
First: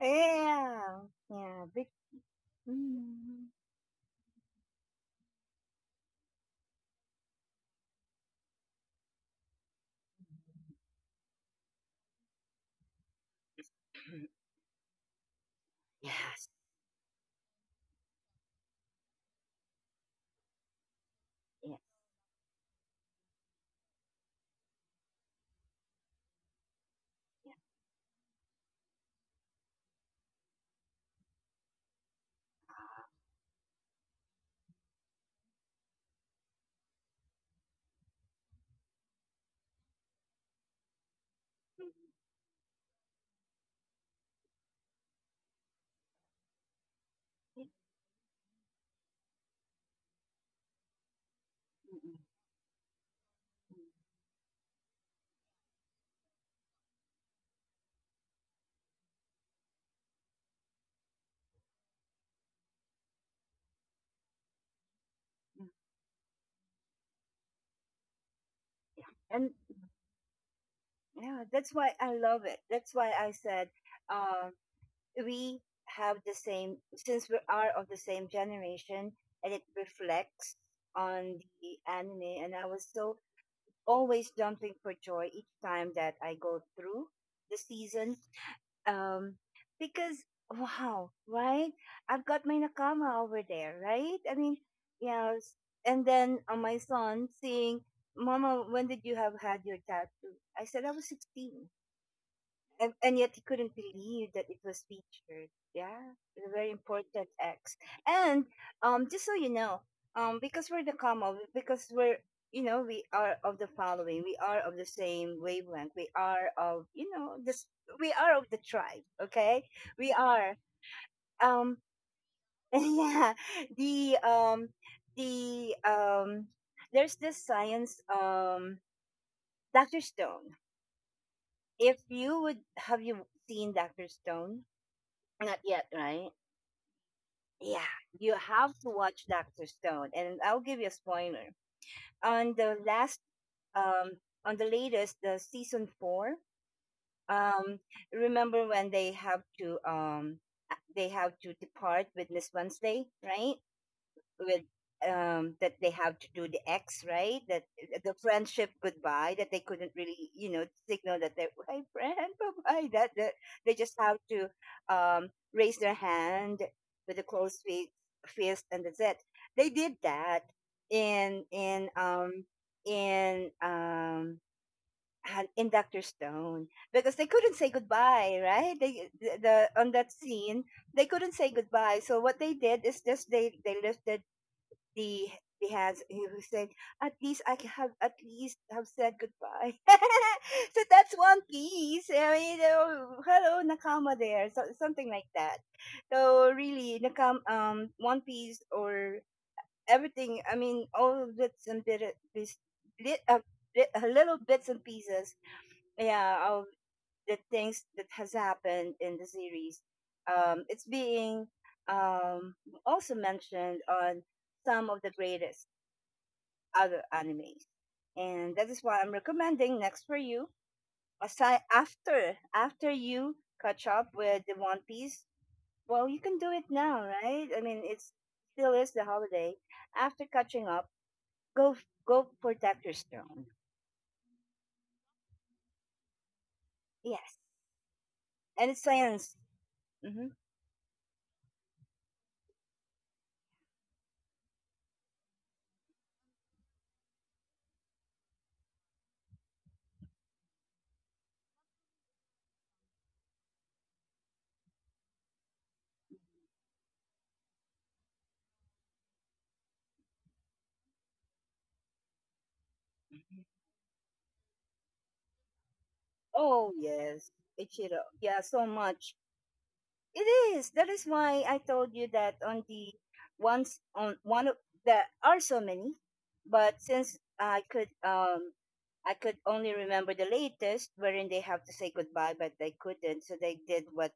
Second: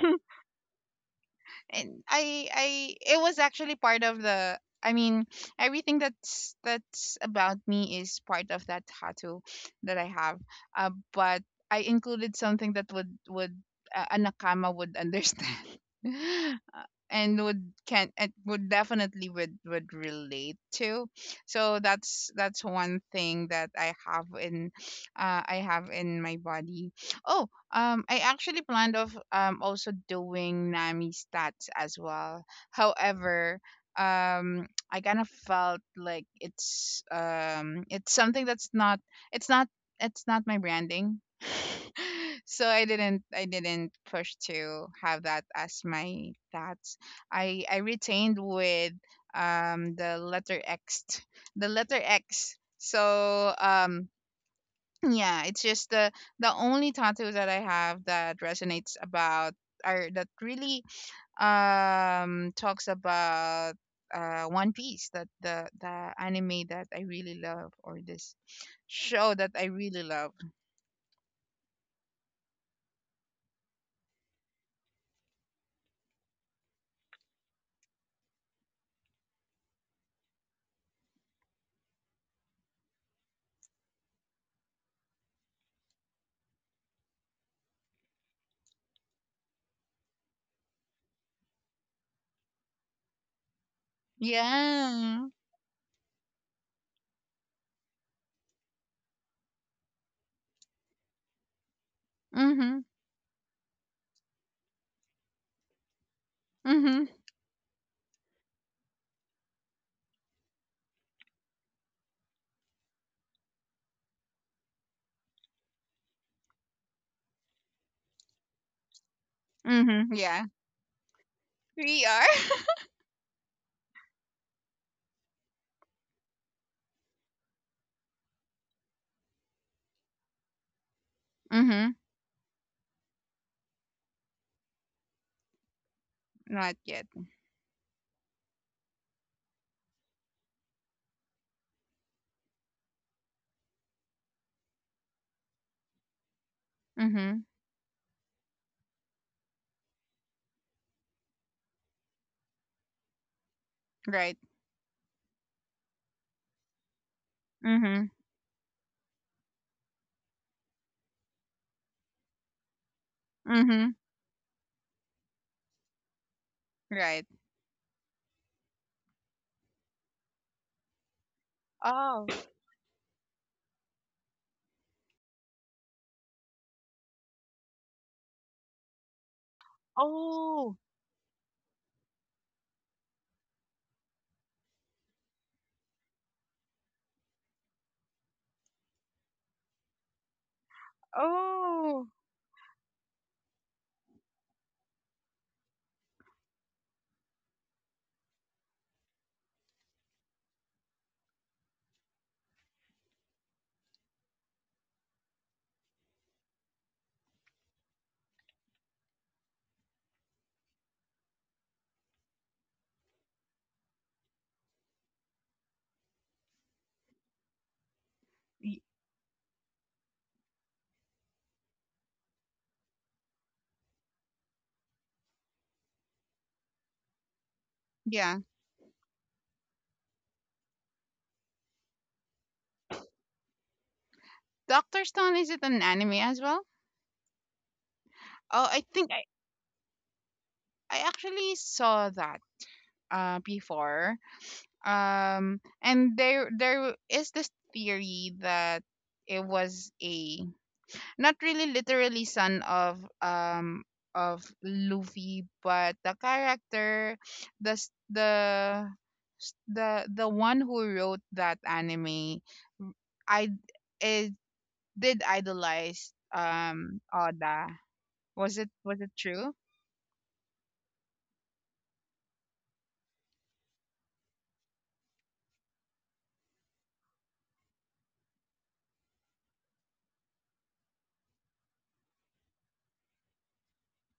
[SPEAKER 1] Yeah, yeah, yeah. Big.
[SPEAKER 2] and I it was
[SPEAKER 1] mm.
[SPEAKER 2] actually part of the, I mean, everything that's about me is part of that tattoo that I have. But I included something that would a nakama would understand.
[SPEAKER 1] Yes,
[SPEAKER 2] And would can and would definitely would relate to.
[SPEAKER 1] yes,
[SPEAKER 2] So that's one thing that I have in I have in my body. Oh.
[SPEAKER 1] yes.
[SPEAKER 2] I actually planned of also doing Nami stats as well. However, I kind of felt like it's something that's not it's not it's not my branding,
[SPEAKER 1] Mm,
[SPEAKER 2] so I didn't, I didn't push to have that as my stats.
[SPEAKER 1] mm,
[SPEAKER 2] I retained with um the letter X, the letter X. So yeah, it's just the only tattoo that I have that resonates about or that really talks about One Piece, that
[SPEAKER 1] mm, mm, mm, mm.
[SPEAKER 2] the anime that I really love, or this show
[SPEAKER 1] And
[SPEAKER 2] that I really love.
[SPEAKER 1] yeah, that's why I love it. That's why I said uh, we have the same, since we are of the same generation, and it reflects on the anime. And I was so always jumping for joy each time that I go through the season um because wow, right, I've got my nakama over there, right? I mean,
[SPEAKER 2] Yeah.
[SPEAKER 1] yeah and then my son saying, "Mama, when did you have had your tattoo?" I said, "I was 16."
[SPEAKER 2] Mhm.
[SPEAKER 1] And yet he couldn't believe that it was featured. Yeah, it's a very
[SPEAKER 2] Mhm.
[SPEAKER 1] important X. And just so you know, because we're you know, we are of the following, we are of the same wavelength, we are of, you know, this, we are of the tribe. Okay,
[SPEAKER 2] Mhm.
[SPEAKER 1] we
[SPEAKER 2] Yeah.
[SPEAKER 1] are. Um,
[SPEAKER 2] We are.
[SPEAKER 1] yeah, the um, the there's this science, Doctor Stone.
[SPEAKER 2] Mhm.
[SPEAKER 1] If you would have you seen Doctor Stone? Not yet, right?
[SPEAKER 2] Not yet.
[SPEAKER 1] Yeah, you have to watch Doctor Stone, and I'll give you a spoiler. On the last, um, on the latest, the season four.
[SPEAKER 2] Mhm.
[SPEAKER 1] Um, remember when they have to depart with Miss Wednesday, right?
[SPEAKER 2] Right.
[SPEAKER 1] With that they have to do the X, right? That
[SPEAKER 2] Mhm.
[SPEAKER 1] the friendship goodbye that they couldn't really, you know, signal that they're hey friend, bye bye. That they just
[SPEAKER 2] Mhm.
[SPEAKER 1] have to raise their hand with a
[SPEAKER 2] Right.
[SPEAKER 1] closed fist, and that's it. They did that in in
[SPEAKER 2] Oh,
[SPEAKER 1] um in um in Doctor Stone because they couldn't say goodbye, right? The on that scene
[SPEAKER 2] oh,
[SPEAKER 1] they couldn't say goodbye. So what they did is just they lifted, they they have, he was saying at least I can have, at least have said goodbye. so that's One Piece.
[SPEAKER 2] oh.
[SPEAKER 1] I mean, oh, hello Nakama there, so, something like that. So really, Nakam One Piece or everything. I mean, all bits and bit, bits, bit, bit, little bits and pieces. Yeah, of the things that has happened in the series. It's being um also mentioned on some of the greatest other animes. And that is
[SPEAKER 2] Y-
[SPEAKER 1] why I'm recommending next for you. Aside after you catch up with the One Piece, well, you can do it now, right? I mean, it's
[SPEAKER 2] yeah.
[SPEAKER 1] still is the holiday. After catching up, go go for Doctor stone.
[SPEAKER 2] Doctor Stone, is it an anime as well?
[SPEAKER 1] Yes,
[SPEAKER 2] Oh,
[SPEAKER 1] and it's
[SPEAKER 2] I think
[SPEAKER 1] science. Hmm.
[SPEAKER 2] I actually saw that before. And there is this theory that it was a not really literally son of Luffy, but the character, the s- the the one who wrote that anime, I it did idolize
[SPEAKER 1] Oh yes,
[SPEAKER 2] Oda.
[SPEAKER 1] Ichiro. Yeah,
[SPEAKER 2] Was it,
[SPEAKER 1] so
[SPEAKER 2] was it
[SPEAKER 1] much.
[SPEAKER 2] true?
[SPEAKER 1] It is. That is why I told you that on the once on one of there are so many, but since I could only remember the latest wherein they have to say goodbye, but they couldn't, so they did what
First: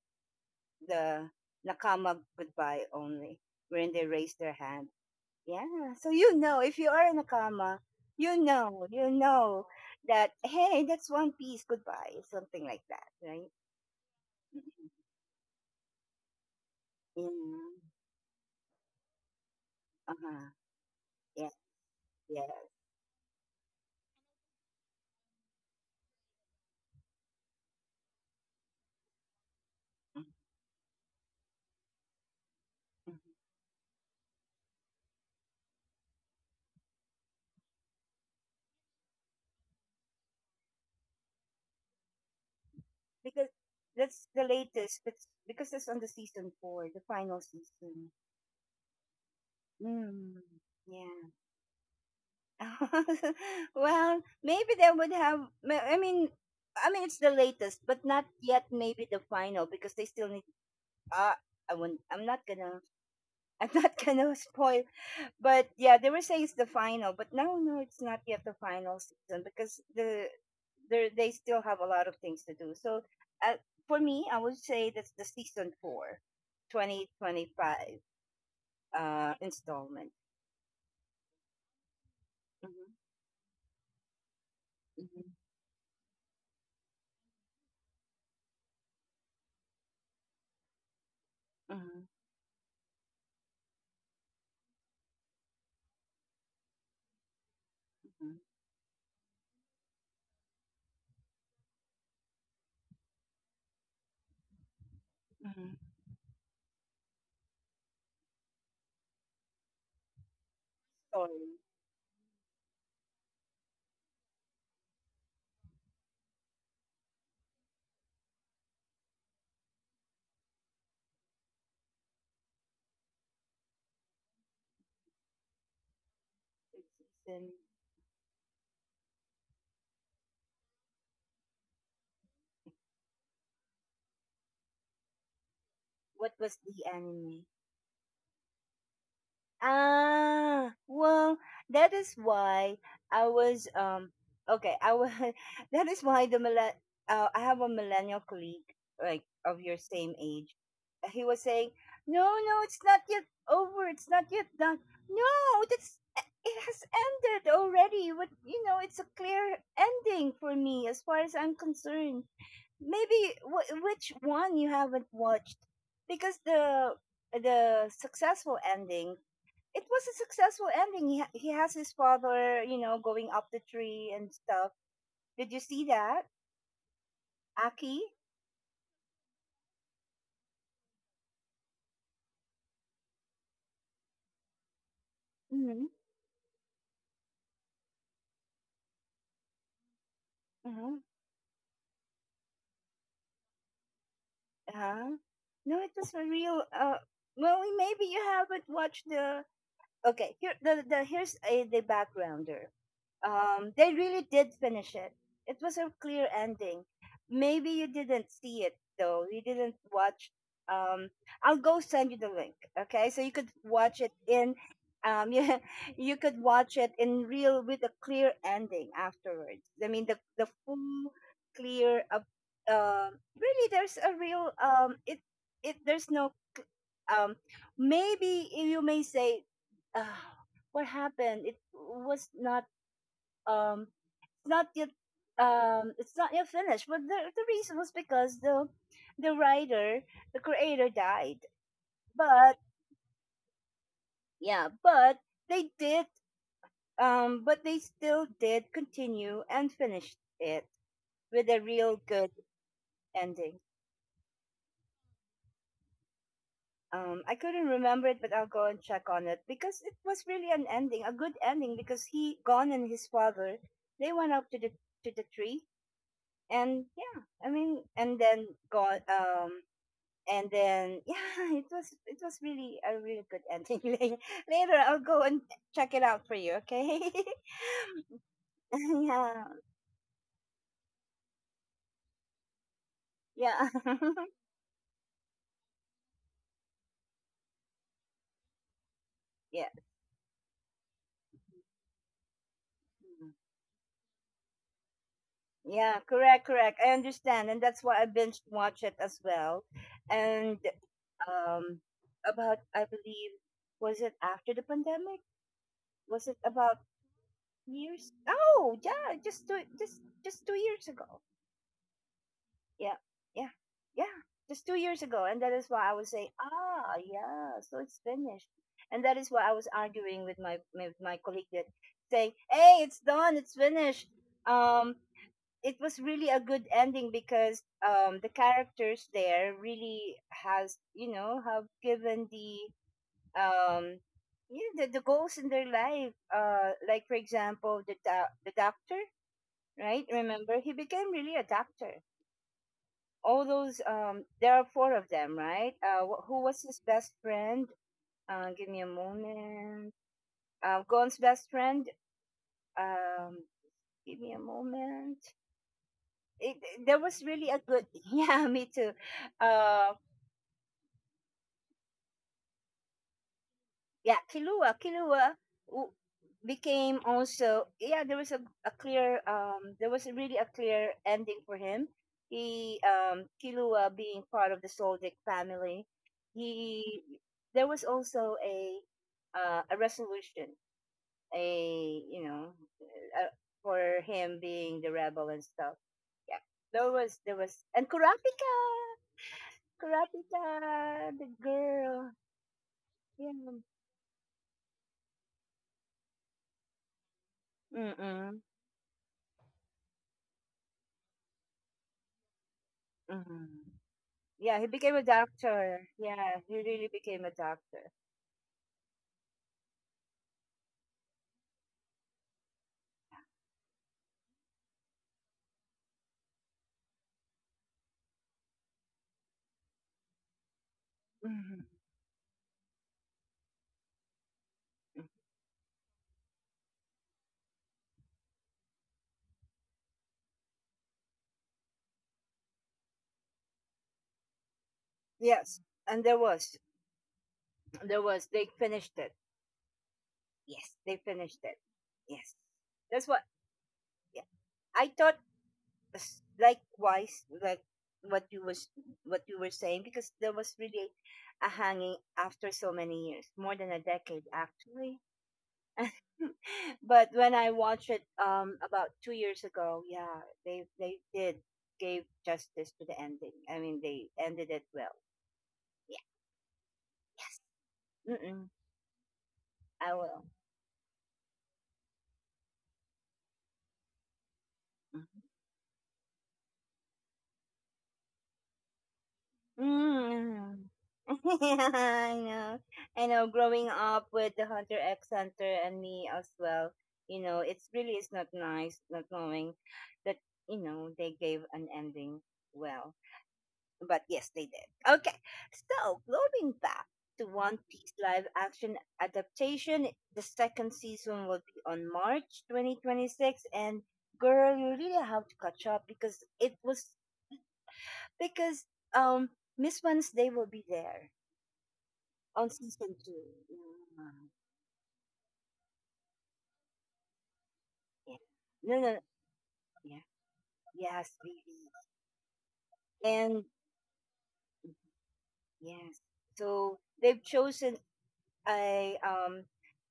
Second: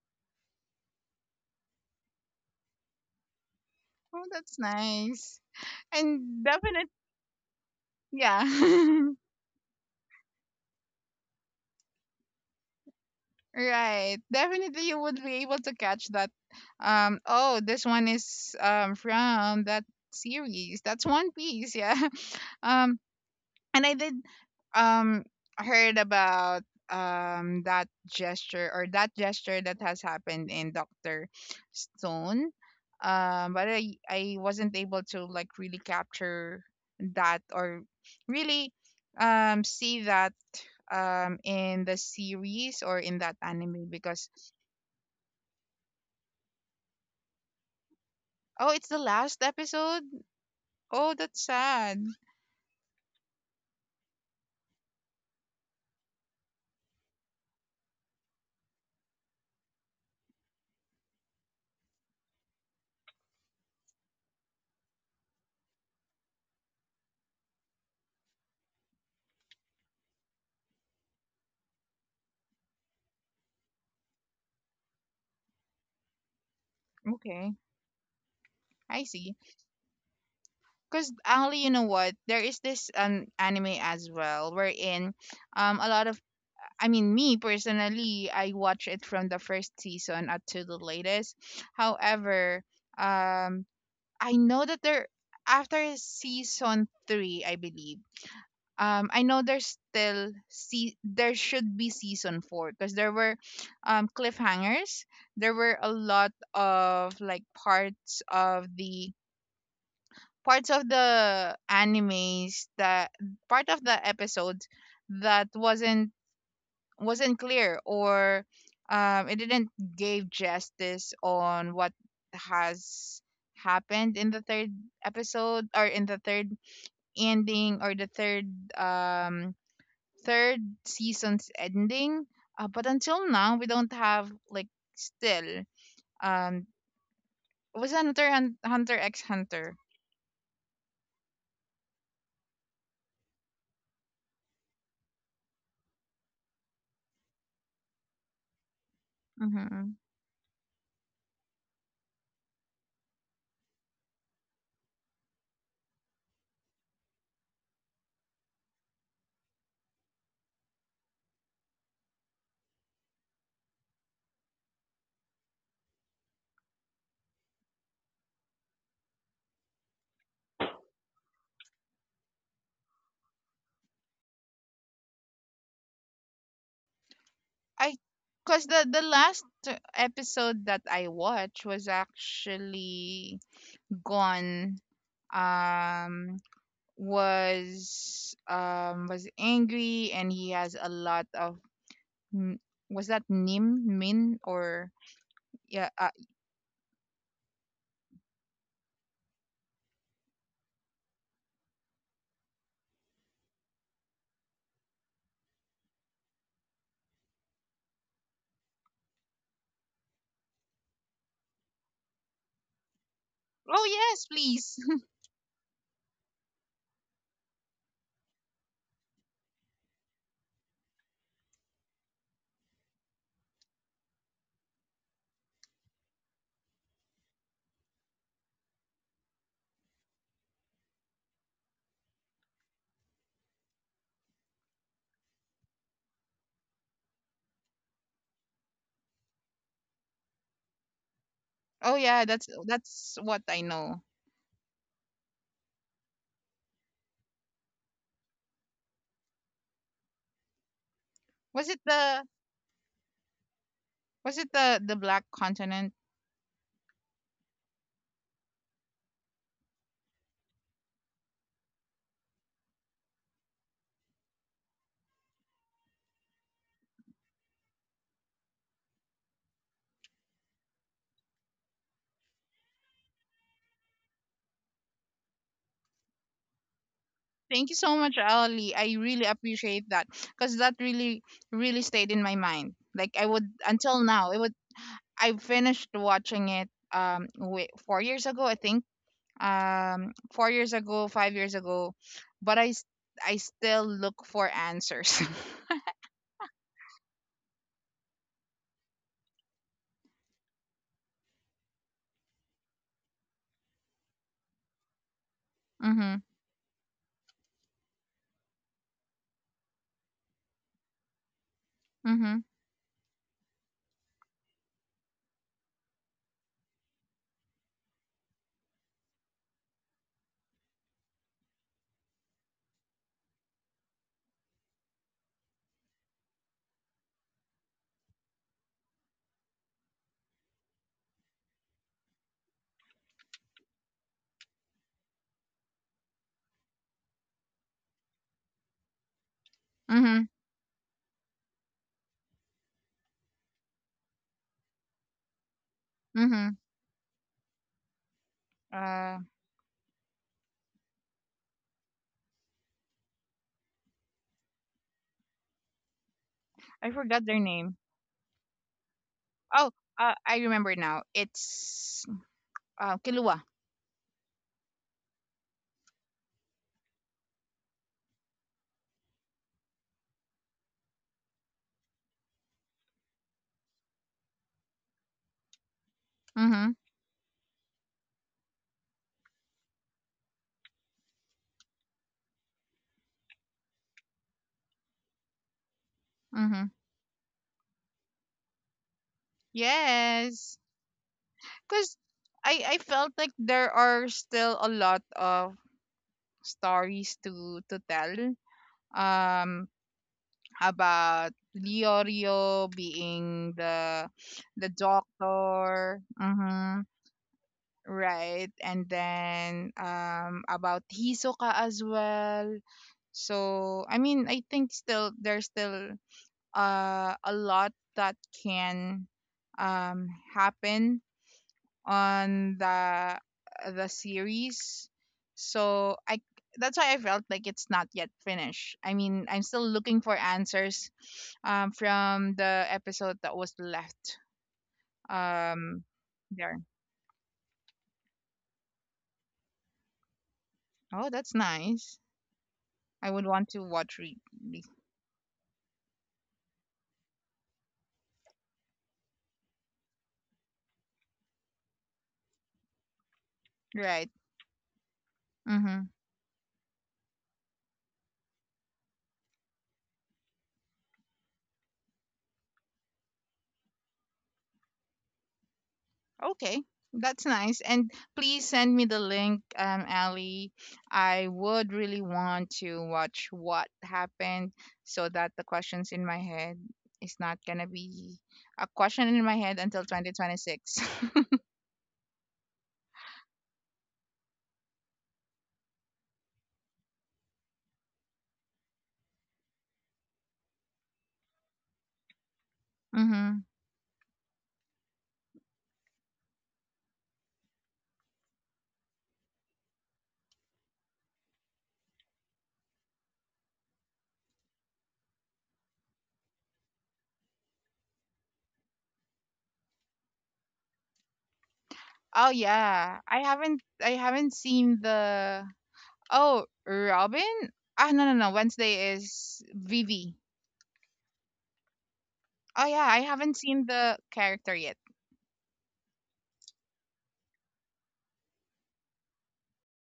[SPEAKER 1] the nakama goodbye only, wherein they
[SPEAKER 2] Oh,
[SPEAKER 1] raised their
[SPEAKER 2] that's
[SPEAKER 1] hand.
[SPEAKER 2] nice.
[SPEAKER 1] Yeah. So you
[SPEAKER 2] And
[SPEAKER 1] know, if
[SPEAKER 2] definite,
[SPEAKER 1] you are a nakama,
[SPEAKER 2] yeah.
[SPEAKER 1] you know that hey, that's One Piece goodbye, something like that, right?
[SPEAKER 2] Right. Definitely you would be able to catch that.
[SPEAKER 1] Yeah.
[SPEAKER 2] Oh, this one is from that
[SPEAKER 1] Uh huh.
[SPEAKER 2] series. That's One
[SPEAKER 1] Yeah.
[SPEAKER 2] Piece, yeah.
[SPEAKER 1] Yeah.
[SPEAKER 2] Um and I did um heard about that gesture that has
[SPEAKER 1] Mm-hmm.
[SPEAKER 2] happened in Doctor Stone. But I wasn't able to like really capture that or really see that in the series or in that
[SPEAKER 1] Because
[SPEAKER 2] anime
[SPEAKER 1] that's
[SPEAKER 2] because
[SPEAKER 1] the latest. That's because it's on the season four, the final season.
[SPEAKER 2] oh, it's the last episode.
[SPEAKER 1] Mm.
[SPEAKER 2] Oh,
[SPEAKER 1] Yeah.
[SPEAKER 2] that's sad.
[SPEAKER 1] well, maybe they would have. I mean it's the latest, but not yet. Maybe the final because they still need. Uh, I won't. I'm not gonna. I'm not gonna spoil. But yeah, they were saying it's the final, but no, no, it's not yet the final season because they still have a lot of things to do. So uh, for me, I would say that's the season four, twenty twenty
[SPEAKER 2] Okay,
[SPEAKER 1] five,
[SPEAKER 2] I see.
[SPEAKER 1] installment.
[SPEAKER 2] Because Ali, you know what? There is
[SPEAKER 1] Mm-hmm,
[SPEAKER 2] this anime as well wherein
[SPEAKER 1] mm-hmm,
[SPEAKER 2] a lot of, I mean, me personally, I watch it from the first season up to the latest. However, um I know that there after season three, I believe.
[SPEAKER 1] mm-hmm,
[SPEAKER 2] I know there's still, see, there should be season four because there were cliffhangers. There were
[SPEAKER 1] mm-hmm.
[SPEAKER 2] a lot of like parts of
[SPEAKER 1] Story.
[SPEAKER 2] the animes that part of the episodes that wasn't clear or, it didn't give justice on what has happened in the third episode or in the third
[SPEAKER 1] The season.
[SPEAKER 2] ending or the third um third season's ending. Uh, but until now we don't have like still
[SPEAKER 1] What was
[SPEAKER 2] um
[SPEAKER 1] the anime?
[SPEAKER 2] was Hunter and Hunter X Hunter.
[SPEAKER 1] Ah, well, that is why I was okay, I was that is why the millen I have a millennial colleague like of your
[SPEAKER 2] Mm-hmm.
[SPEAKER 1] same age. He was saying, "No, no, it's not yet over. It's not yet done. No, that's it has ended already. But you know, it's a clear ending for me as far as I'm concerned maybe which one you haven't watched, because the successful ending, it was a successful ending, he, he has his father, you know, going up the tree and stuff. Did you see that, Aki?
[SPEAKER 2] I because the last episode that I watched was actually gone.
[SPEAKER 1] Mm-hmm.
[SPEAKER 2] Um, was angry and he has a
[SPEAKER 1] Uh-huh.
[SPEAKER 2] lot of n- was that Nim Min or,
[SPEAKER 1] Uh-huh. No,
[SPEAKER 2] yeah?
[SPEAKER 1] it was a real well maybe you haven't watched the, okay, here the here's a the backgrounder. They really did finish it. It was a clear ending. Maybe you didn't see it though, you didn't watch. um I'll go send you the link, okay? So you could
[SPEAKER 2] Oh
[SPEAKER 1] watch it
[SPEAKER 2] yes,
[SPEAKER 1] in,
[SPEAKER 2] please.
[SPEAKER 1] um you, you could watch it in real with a clear ending afterwards. I mean the full clear, uh, really there's a real it there's no um, maybe you may say, uh, "What happened? It was not um, not yet it's not yet finished." But the reason was because the writer, the creator died.
[SPEAKER 2] Oh yeah,
[SPEAKER 1] But
[SPEAKER 2] that's what I know.
[SPEAKER 1] yeah, but they did, but they still did continue and finished it with a
[SPEAKER 2] Was it
[SPEAKER 1] real good
[SPEAKER 2] the,
[SPEAKER 1] ending.
[SPEAKER 2] was it the Black Continent?
[SPEAKER 1] I couldn't remember it, but I'll go and check on it because it was really an ending, a good ending. Because he, Gon, and his father, they went up to the, to the tree, and yeah, I mean, and then Gon, and then yeah, it was, it was really a really good ending. Later, I'll go and check it out for you. Okay?
[SPEAKER 2] Thank you so much, Ali. I really
[SPEAKER 1] yeah,
[SPEAKER 2] appreciate that because that really, really stayed in my mind. Like I would
[SPEAKER 1] yeah,
[SPEAKER 2] until now, it would. I finished watching it wait, 4 years ago, I think.
[SPEAKER 1] yeah.
[SPEAKER 2] 4 years ago, 5 years ago, but I still look for answers.
[SPEAKER 1] Yeah, correct, correct. I understand, and that's why I binge watch it as well. And um, about I believe, was it after the pandemic?
[SPEAKER 2] Mhm,
[SPEAKER 1] Was it about years? Oh yeah, just 2 years ago.
[SPEAKER 2] mhm,
[SPEAKER 1] Yeah, yeah, yeah, just 2 years ago, and that is why I was saying, ah, yeah, so it's finished, and that is why I was arguing with my colleague that saying, hey, it's done, it's finished. Um, it was really a good ending because the characters there really has, you know, have given the um yeah, the goals in their life like for example the the doctor, right?
[SPEAKER 2] mhm,
[SPEAKER 1] Remember, he became really a doctor, all those there are four of them, right? Who
[SPEAKER 2] mhm.
[SPEAKER 1] was his best friend? Give me a
[SPEAKER 2] Uh,
[SPEAKER 1] moment. Gon's best friend, um give me a moment. it,
[SPEAKER 2] I
[SPEAKER 1] there
[SPEAKER 2] forgot
[SPEAKER 1] was
[SPEAKER 2] their
[SPEAKER 1] really a
[SPEAKER 2] name.
[SPEAKER 1] good, yeah, me too.
[SPEAKER 2] Oh,
[SPEAKER 1] Um,
[SPEAKER 2] I remember now. It's Kilua.
[SPEAKER 1] yeah, Kilua, Kilua w- became also, yeah. There was a clear, there was really a clear ending for him. He Kilua being part of the Soldic family.
[SPEAKER 2] Mhm,
[SPEAKER 1] He there was also a, a resolution, a you know, uh, for him being the rebel and stuff. Yeah,
[SPEAKER 2] mhm.
[SPEAKER 1] there was, there was, and Kurapika,
[SPEAKER 2] Yes.
[SPEAKER 1] Kurapika, the
[SPEAKER 2] Because
[SPEAKER 1] girl.
[SPEAKER 2] I felt
[SPEAKER 1] Yeah.
[SPEAKER 2] like there are still a lot of stories to tell
[SPEAKER 1] Mm-mm.
[SPEAKER 2] um about Leorio being
[SPEAKER 1] Mm-mm. Yeah, he
[SPEAKER 2] the
[SPEAKER 1] became a doctor.
[SPEAKER 2] doctor.
[SPEAKER 1] Yeah, he
[SPEAKER 2] Mm-hmm.
[SPEAKER 1] really became a doctor.
[SPEAKER 2] Right. And then about Hisoka as well. So, I mean, I think still there's still a lot that can um happen
[SPEAKER 1] Mhm.
[SPEAKER 2] on the series. So I that's why I felt like it's not yet finished. I mean, I'm still looking for answers from the episode that was left
[SPEAKER 1] Yes,
[SPEAKER 2] um
[SPEAKER 1] and there was,
[SPEAKER 2] there.
[SPEAKER 1] there was. They finished it. Yes, they
[SPEAKER 2] Oh, that's
[SPEAKER 1] finished it.
[SPEAKER 2] nice.
[SPEAKER 1] Yes, that's
[SPEAKER 2] I
[SPEAKER 1] what.
[SPEAKER 2] would want to watch re-
[SPEAKER 1] Yeah,
[SPEAKER 2] re-
[SPEAKER 1] I thought likewise, like what you was what you were saying, because there was really a hanging after so many years, more than a
[SPEAKER 2] right.
[SPEAKER 1] decade actually.
[SPEAKER 2] Mhm.
[SPEAKER 1] but when I watched it about 2 years ago, yeah, they did gave justice to the ending. I mean, they ended it well. Yeah,
[SPEAKER 2] Okay, that's
[SPEAKER 1] yes.
[SPEAKER 2] nice. And
[SPEAKER 1] Mm-mm,
[SPEAKER 2] please send me the link,
[SPEAKER 1] I will.
[SPEAKER 2] Ali. I would really want to watch what happened so that the questions in my head is not gonna be a question in my head until
[SPEAKER 1] Mm-mm.
[SPEAKER 2] 2026.
[SPEAKER 1] I know. I know. Growing up with the Hunter X Hunter and me as well, you know, it's really is not nice not knowing that, you know, they gave an ending well.
[SPEAKER 2] Mm-hmm.
[SPEAKER 1] But yes, they did. Okay. So going back to One Piece live action adaptation, the second season will be on March 2026. And girl, you really have to catch up because it was because um Miss Wednesday will be there
[SPEAKER 2] Oh
[SPEAKER 1] on season
[SPEAKER 2] yeah,
[SPEAKER 1] two.
[SPEAKER 2] I haven't, I
[SPEAKER 1] Mm,
[SPEAKER 2] haven't seen the oh Robin. Ah no
[SPEAKER 1] yeah.
[SPEAKER 2] no no.
[SPEAKER 1] No, no, no.
[SPEAKER 2] Wednesday is
[SPEAKER 1] Yeah,
[SPEAKER 2] Vivi.
[SPEAKER 1] yes, really.
[SPEAKER 2] Oh yeah, I haven't
[SPEAKER 1] And
[SPEAKER 2] seen the character yet.
[SPEAKER 1] yes, so they've chosen, I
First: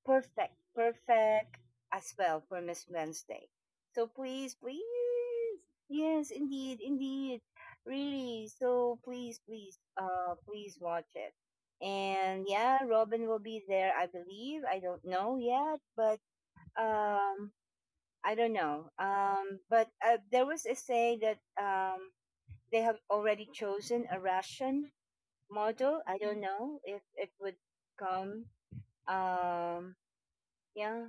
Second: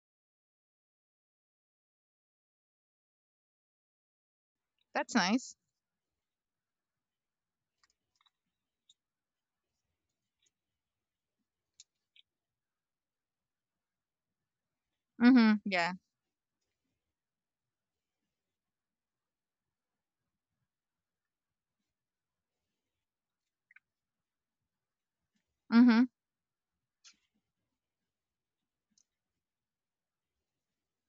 [SPEAKER 1] perfect, perfect as well for Miss Wednesday. So please, please,
[SPEAKER 2] That's nice.
[SPEAKER 1] yes, indeed, indeed, really. So please, please, please watch it. And yeah, Robin will be there, I believe. I don't know
[SPEAKER 2] Mm-hmm.
[SPEAKER 1] yet,
[SPEAKER 2] Yeah.
[SPEAKER 1] but um, I don't know. But there was a say that, they have already chosen a Russian model.
[SPEAKER 2] Mm-hmm.
[SPEAKER 1] I don't know if it would come. Um, yeah,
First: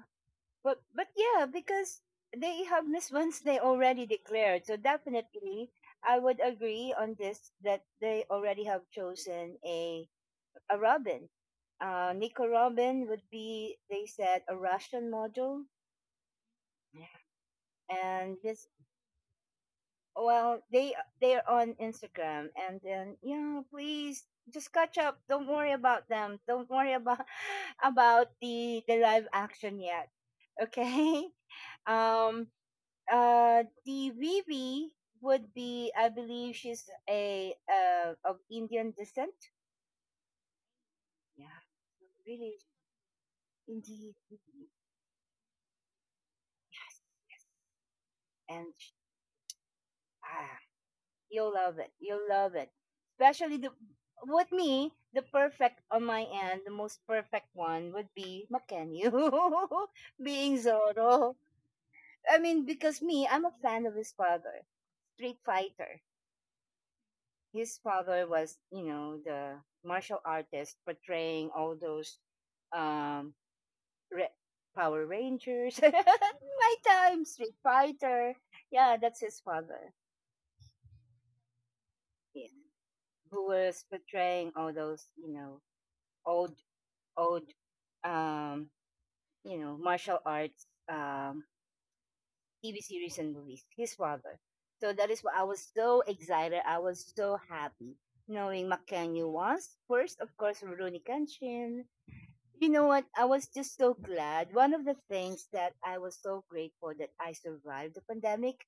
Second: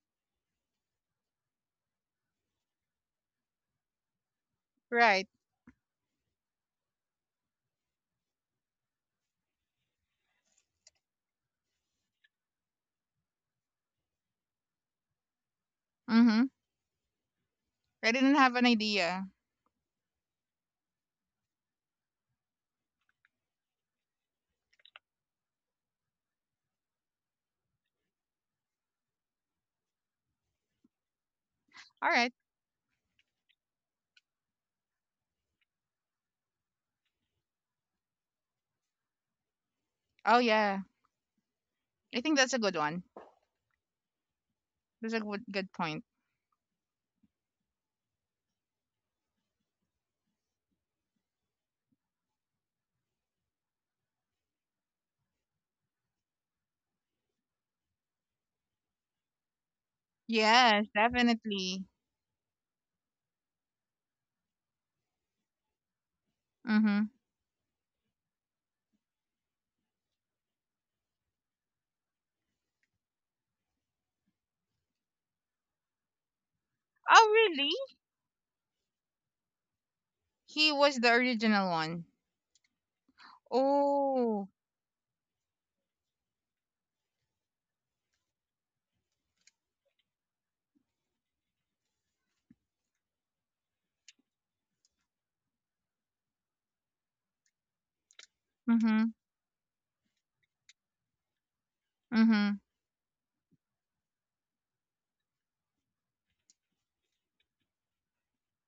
[SPEAKER 1] but yeah, because they have missed once they already declared. So
[SPEAKER 2] Right.
[SPEAKER 1] definitely, I would agree on this that they already have chosen a Robin. Nico Robin would be, they said, a Russian model,
[SPEAKER 2] Mm-hmm. I didn't
[SPEAKER 1] and
[SPEAKER 2] have an
[SPEAKER 1] this,
[SPEAKER 2] idea.
[SPEAKER 1] well, they're on Instagram, and then yeah, please just catch up. Don't worry about them. Don't worry about about the live action yet. Okay.
[SPEAKER 2] All right.
[SPEAKER 1] Um, the Vivi would be, I believe, she's a of Indian descent.
[SPEAKER 2] Oh yeah.
[SPEAKER 1] Yeah,
[SPEAKER 2] I think that's a
[SPEAKER 1] really,
[SPEAKER 2] good one.
[SPEAKER 1] indeed, Vivi,
[SPEAKER 2] That's a good good point.
[SPEAKER 1] yes. And sh- ah, you'll love it. You'll love it, especially the with me. The perfect on my end, the most perfect one would be Makenyu being
[SPEAKER 2] Yes,
[SPEAKER 1] Zoro.
[SPEAKER 2] definitely.
[SPEAKER 1] I mean, because me, I'm a fan of his father, Street Fighter.
[SPEAKER 2] Mm-hmm.
[SPEAKER 1] His father was, you know, the martial artist portraying all those, um, Re- Power Rangers, my time,
[SPEAKER 2] Oh
[SPEAKER 1] Street
[SPEAKER 2] really?
[SPEAKER 1] Fighter. Yeah, that's his father.
[SPEAKER 2] He was the original one.
[SPEAKER 1] Yeah, who was
[SPEAKER 2] Oh.
[SPEAKER 1] portraying all those, you know, old, old, um, you know, martial arts, TV series and movies. His father. So that is why I was so excited. I was so happy knowing
[SPEAKER 2] Mm-hmm.
[SPEAKER 1] Makenyu was first, of course, Rurouni Kenshin.
[SPEAKER 2] Mm-hmm.
[SPEAKER 1] You know what? I was just so glad. One of the things that I was so grateful that I survived the pandemic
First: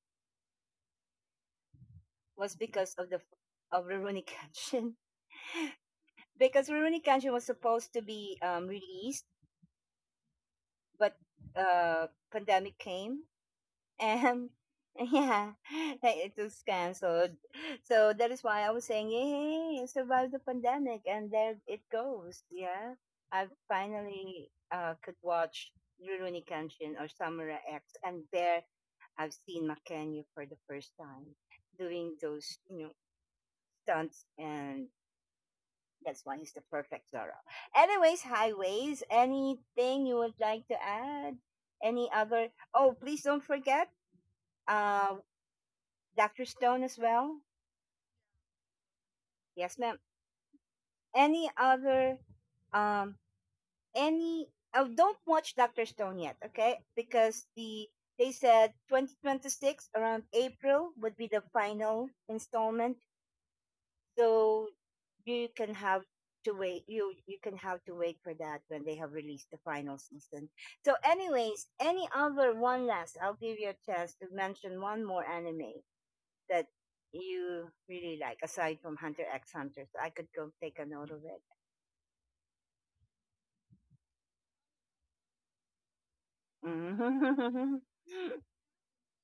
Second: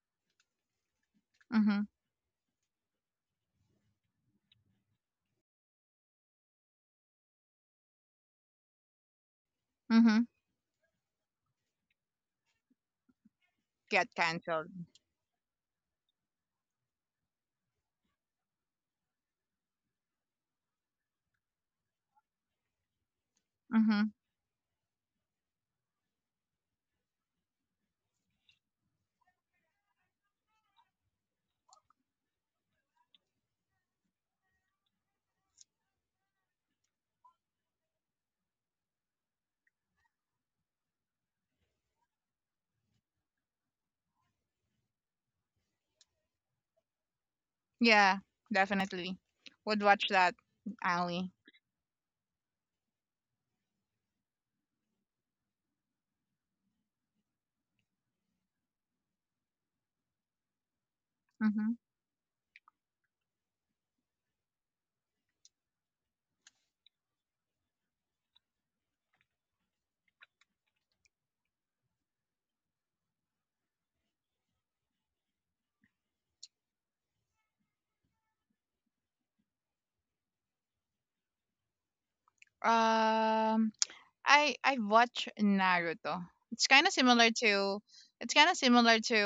[SPEAKER 2] Mm-hmm.
[SPEAKER 1] was because of the of Rurouni Kenshin. because Rurouni Kenshin was supposed to be, released,
[SPEAKER 2] Mm-hmm.
[SPEAKER 1] but pandemic came,
[SPEAKER 2] Get
[SPEAKER 1] and
[SPEAKER 2] cancelled.
[SPEAKER 1] yeah, it was canceled. So that is why I was saying, yay, I survived the pandemic, and there it goes. Yeah, I
[SPEAKER 2] Mm-hmm.
[SPEAKER 1] finally, could watch Rurouni Kenshin or Samurai X, and there I've seen Makenyu for the first time doing those, you know, stunts, and that's why he's the perfect Zorro. Anyways, highways, anything you would like to add? Any other, oh, please don't forget uh Dr. Stone as well.
[SPEAKER 2] Yeah, definitely.
[SPEAKER 1] Yes,
[SPEAKER 2] Would
[SPEAKER 1] ma'am.
[SPEAKER 2] watch that, Ali.
[SPEAKER 1] Any other um any, oh, don't watch Dr. Stone yet, okay? Because they said 2026 around April would be the
[SPEAKER 2] Mm-hmm.
[SPEAKER 1] final installment. So you can have to wait, you can have to wait for that when they have released the final season. So anyways, any other, one last, I'll give you a chance to mention one more anime that you really like aside from Hunter X Hunter, so I could go take a note of it.
[SPEAKER 2] Um I watch Naruto. It's kind of similar to,
[SPEAKER 1] Mhm.
[SPEAKER 2] it's kind of similar to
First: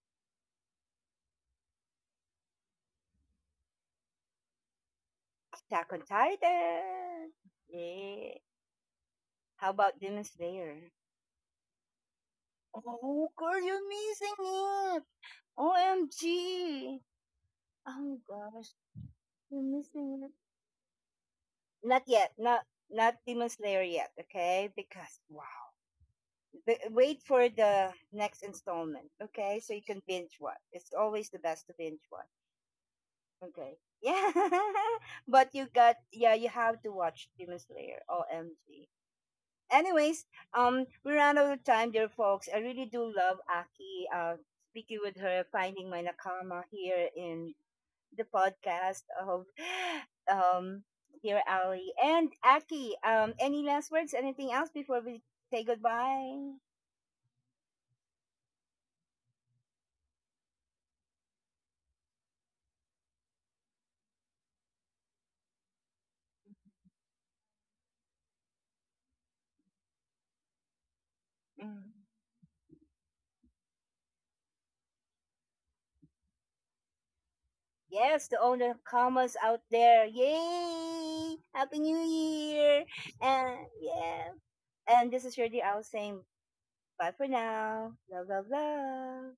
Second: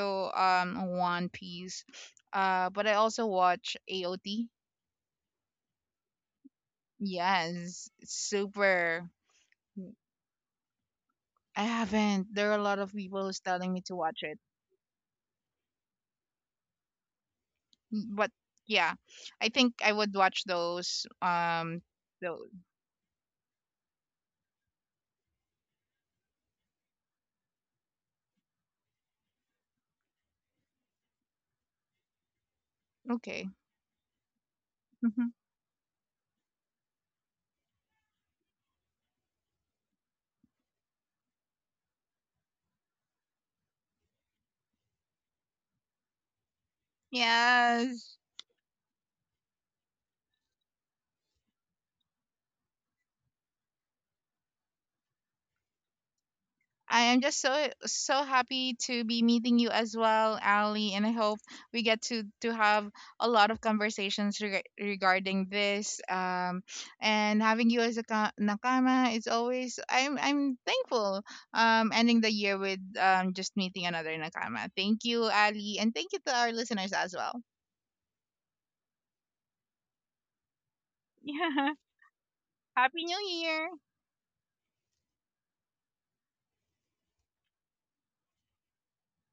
[SPEAKER 2] One Piece. But I also watch AOT.
[SPEAKER 1] attack on Titan.
[SPEAKER 2] Yes, it's
[SPEAKER 1] Yeah,
[SPEAKER 2] super.
[SPEAKER 1] how about Demon Slayer?
[SPEAKER 2] I haven't. There are a lot of people
[SPEAKER 1] Oh
[SPEAKER 2] who's
[SPEAKER 1] girl,
[SPEAKER 2] telling me
[SPEAKER 1] you're
[SPEAKER 2] to watch
[SPEAKER 1] missing
[SPEAKER 2] it,
[SPEAKER 1] it. OMG.
[SPEAKER 2] mm,
[SPEAKER 1] Oh
[SPEAKER 2] but
[SPEAKER 1] gosh.
[SPEAKER 2] yeah, I
[SPEAKER 1] You're
[SPEAKER 2] think I
[SPEAKER 1] missing
[SPEAKER 2] would
[SPEAKER 1] it.
[SPEAKER 2] watch those.
[SPEAKER 1] Not yet.
[SPEAKER 2] Those.
[SPEAKER 1] Not, not Demon Slayer yet. Okay, because wow. The, wait for the next installment. Okay, so you can binge one. It's always the best to binge one.
[SPEAKER 2] Okay.
[SPEAKER 1] Okay. Yeah, but you got, yeah. You have to watch Demon Slayer. OMG. Anyways, we ran out of time, dear folks. I really do love Aki. Speaking with her, finding my nakama here in
[SPEAKER 2] Yes.
[SPEAKER 1] the podcast of um dear Ali and Aki. Any last words? Anything else before we say goodbye?
[SPEAKER 2] I am just so so happy to be meeting you as well, Ali, and I hope we get to have a lot of conversations regarding this. And having you as a nakama is always I'm thankful.
[SPEAKER 1] Mm.
[SPEAKER 2] Ending the year with just meeting another nakama. Thank you, Ali, and thank you to our listeners as well.
[SPEAKER 1] Yes, to all the commas out there. Yay!
[SPEAKER 2] Yeah,
[SPEAKER 1] Happy New Year!
[SPEAKER 2] happy New
[SPEAKER 1] And
[SPEAKER 2] Year.
[SPEAKER 1] yeah, and this is your dear Al saying bye for now. Love, love, love.